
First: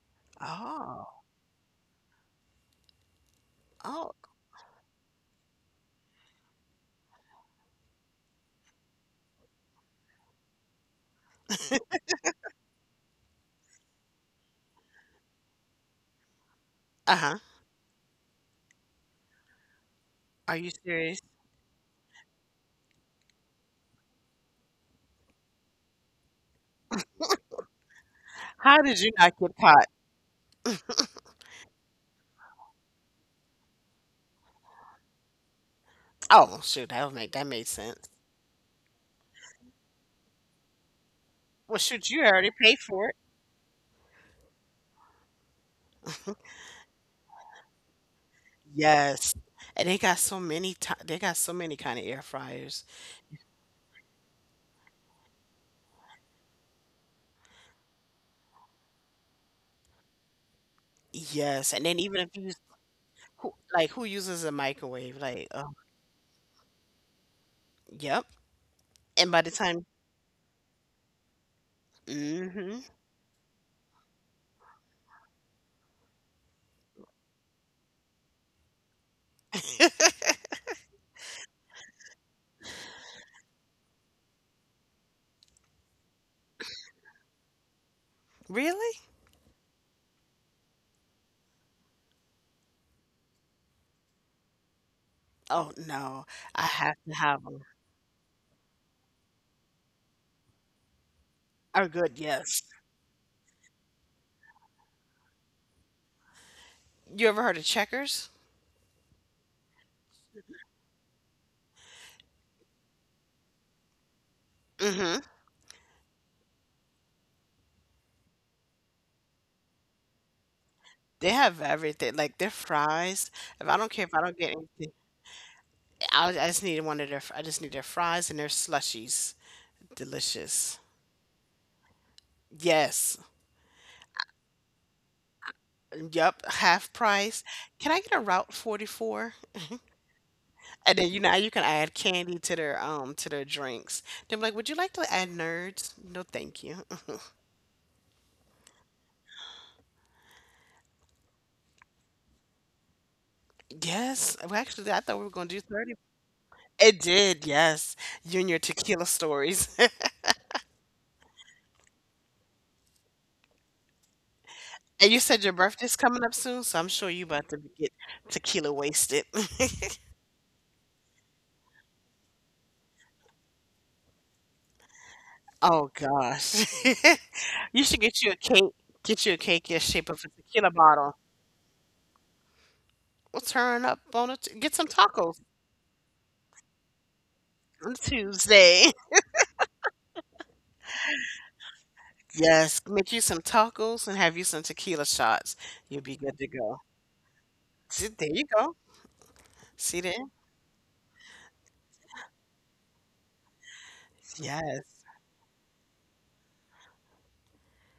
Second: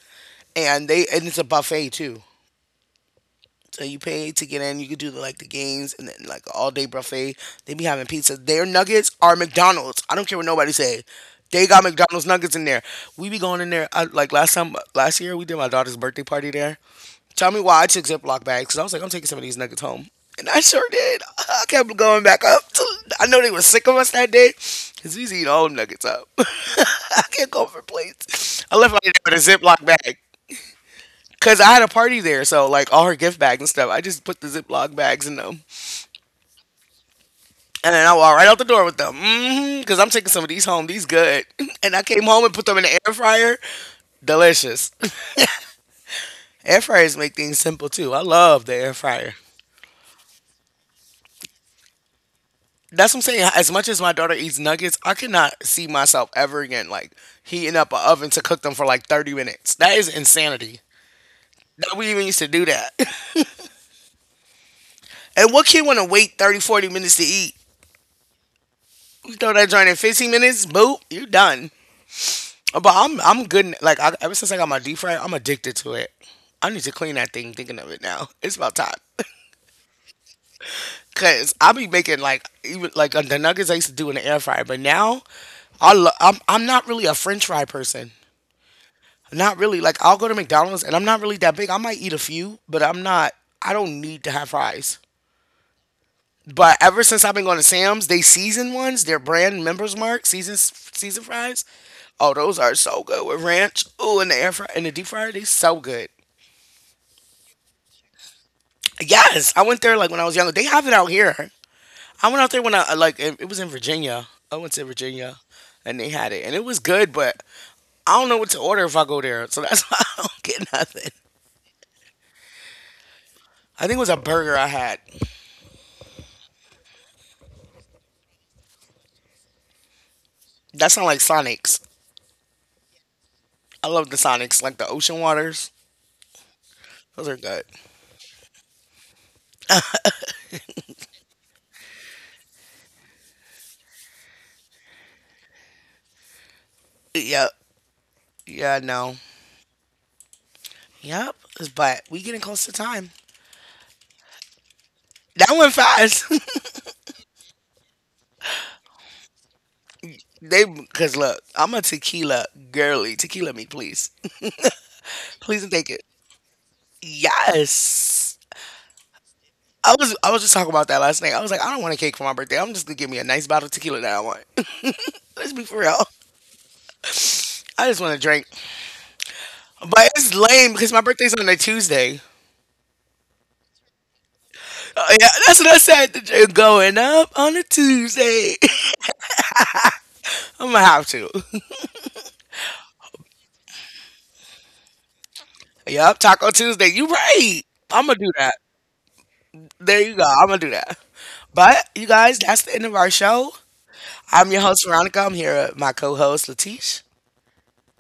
S1: and they
S2: Oh.
S1: and it's a buffet too. So you
S2: Oh,
S1: pay to get in. You could do the, like the games and then like all day buffet. They be having pizza. Their nuggets are McDonald's. I don't care what nobody say. They got McDonald's nuggets in there. We be going in there. I, like last time, last year we did my daughter's birthday party there.
S2: uh huh.
S1: Tell me why I took Ziploc bags because I was like, I'm taking some of these nuggets home. And
S2: Are
S1: I
S2: you
S1: sure
S2: serious?
S1: did. I kept going back up. To, I know they were sick of us that day because we was eating all them nuggets up. I can't go for plates. I
S2: How
S1: left out
S2: did you
S1: there
S2: not
S1: with a
S2: get
S1: Ziploc
S2: caught?
S1: bag. Cause I had a party there, so like all her gift bags and stuff, I just put the Ziploc bags in them, and
S2: Oh shoot, that would make— that made
S1: then
S2: sense.
S1: I walked right out the door with them. Hmm Cause I'm taking some of these home; these good.
S2: Well,
S1: And I
S2: shoot,
S1: came
S2: you
S1: home
S2: already
S1: and put them
S2: paid
S1: in the
S2: for
S1: air
S2: it.
S1: fryer. Delicious. Air fryers make things simple too. I love the air
S2: Yes.
S1: fryer.
S2: And they got so many ti-— they got so many kind of air fryers.
S1: That's what I'm saying. As much as my daughter eats nuggets, I cannot see myself ever again like heating up an oven to cook them for like thirty minutes. That is insanity.
S2: Yes. And
S1: That
S2: then
S1: we
S2: even
S1: even
S2: if
S1: used
S2: you
S1: to
S2: use—
S1: do that.
S2: who, like, who uses a microwave? Like,
S1: And what
S2: oh,
S1: kid want to wait thirty, forty minutes to eat?
S2: yep. And
S1: You
S2: by
S1: throw
S2: the
S1: that
S2: time,
S1: joint in fifteen minutes, boop, you done.
S2: mm hmm.
S1: But I'm I'm good. Like I, ever since I got my deep fryer, I'm addicted to it. I need to clean that thing. Thinking of it now, it's about time. Cause I be making like even like uh, the nuggets I used to do in the air fryer, but now I lo- I'm I'm not really a French fry person.
S2: Really?
S1: Not really. Like I'll go to McDonald's and I'm not really that big. I might eat a few, but I'm not. I don't need to have fries.
S2: Oh no, I
S1: But
S2: have
S1: ever
S2: to
S1: since I've been
S2: have
S1: going to
S2: them.
S1: Sam's, they season ones, their brand members mark season season fries.
S2: Are good,
S1: Oh, those
S2: yes.
S1: are so good with ranch. Ooh, in the air fryer, in the deep fryer, they so good.
S2: You ever heard of Checkers?
S1: Yes, I went there like when I was younger. They have it out here. I went out there when I uh, like it, it was in Virginia. I went to
S2: Mm-hmm.
S1: Virginia, and they had it, and it was good. But I don't know what to order if I go there, so that's why I don't get nothing.
S2: They have everything. Like their fries. If I
S1: I
S2: don't
S1: think it
S2: care,
S1: was
S2: if
S1: a
S2: I don't get
S1: burger I
S2: anything,
S1: had.
S2: I, I just need one of their— I just need their fries and their slushies. Delicious.
S1: That sound like Sonics.
S2: Yes.
S1: I love the Sonics, like the ocean waters.
S2: Yep, half
S1: Those are
S2: price.
S1: good.
S2: Can I get a Route forty-four? And then you know you can add candy to their um to their drinks. Then be like, would you like to add nerds? No, thank you.
S1: Yep. Yeah. No. Yep. But we getting close to time.
S2: Yes, well, actually, I thought we were gonna
S1: That
S2: do
S1: went
S2: thirty.
S1: fast.
S2: It did, yes. You and your tequila stories.
S1: They because look, I'm a tequila girly. Tequila me, please.
S2: And you said your
S1: Please and take
S2: birthday's
S1: it.
S2: coming up soon, so I'm sure you about to get
S1: Yes.
S2: tequila wasted.
S1: I was I was just talking about that last night. I was like, I don't want a cake for my birthday. I'm just gonna give me a nice bottle of tequila that I want. Let's be for
S2: Oh
S1: real.
S2: gosh.
S1: I
S2: You
S1: just
S2: should
S1: want to
S2: get you a
S1: drink,
S2: cake. Get you a cake in the
S1: but
S2: shape of a
S1: it's lame
S2: tequila
S1: because my
S2: bottle.
S1: birthday's on a Tuesday.
S2: We'll turn up on a t-— get some
S1: Uh, yeah,
S2: tacos
S1: that's what I said. J- Going up on a
S2: on
S1: Tuesday.
S2: Tuesday.
S1: I'm gonna have to.
S2: Yes, make you some tacos and have you some tequila shots. You'll
S1: Yup,
S2: be good to
S1: Taco
S2: go.
S1: Tuesday. You right. I'm
S2: See,
S1: gonna
S2: there
S1: do
S2: you
S1: that.
S2: go. See
S1: There you go.
S2: there?
S1: I'm gonna do that. But you guys, that's the end of our show. I'm your host
S2: Yes.
S1: Veronica. I'm here with my co-host Latish.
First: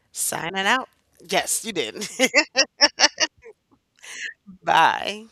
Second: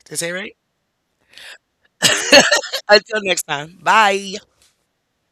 S1: Did I say it right?
S2: Signing out. Yes, you did.
S1: Until next time. Bye.
S2: Bye.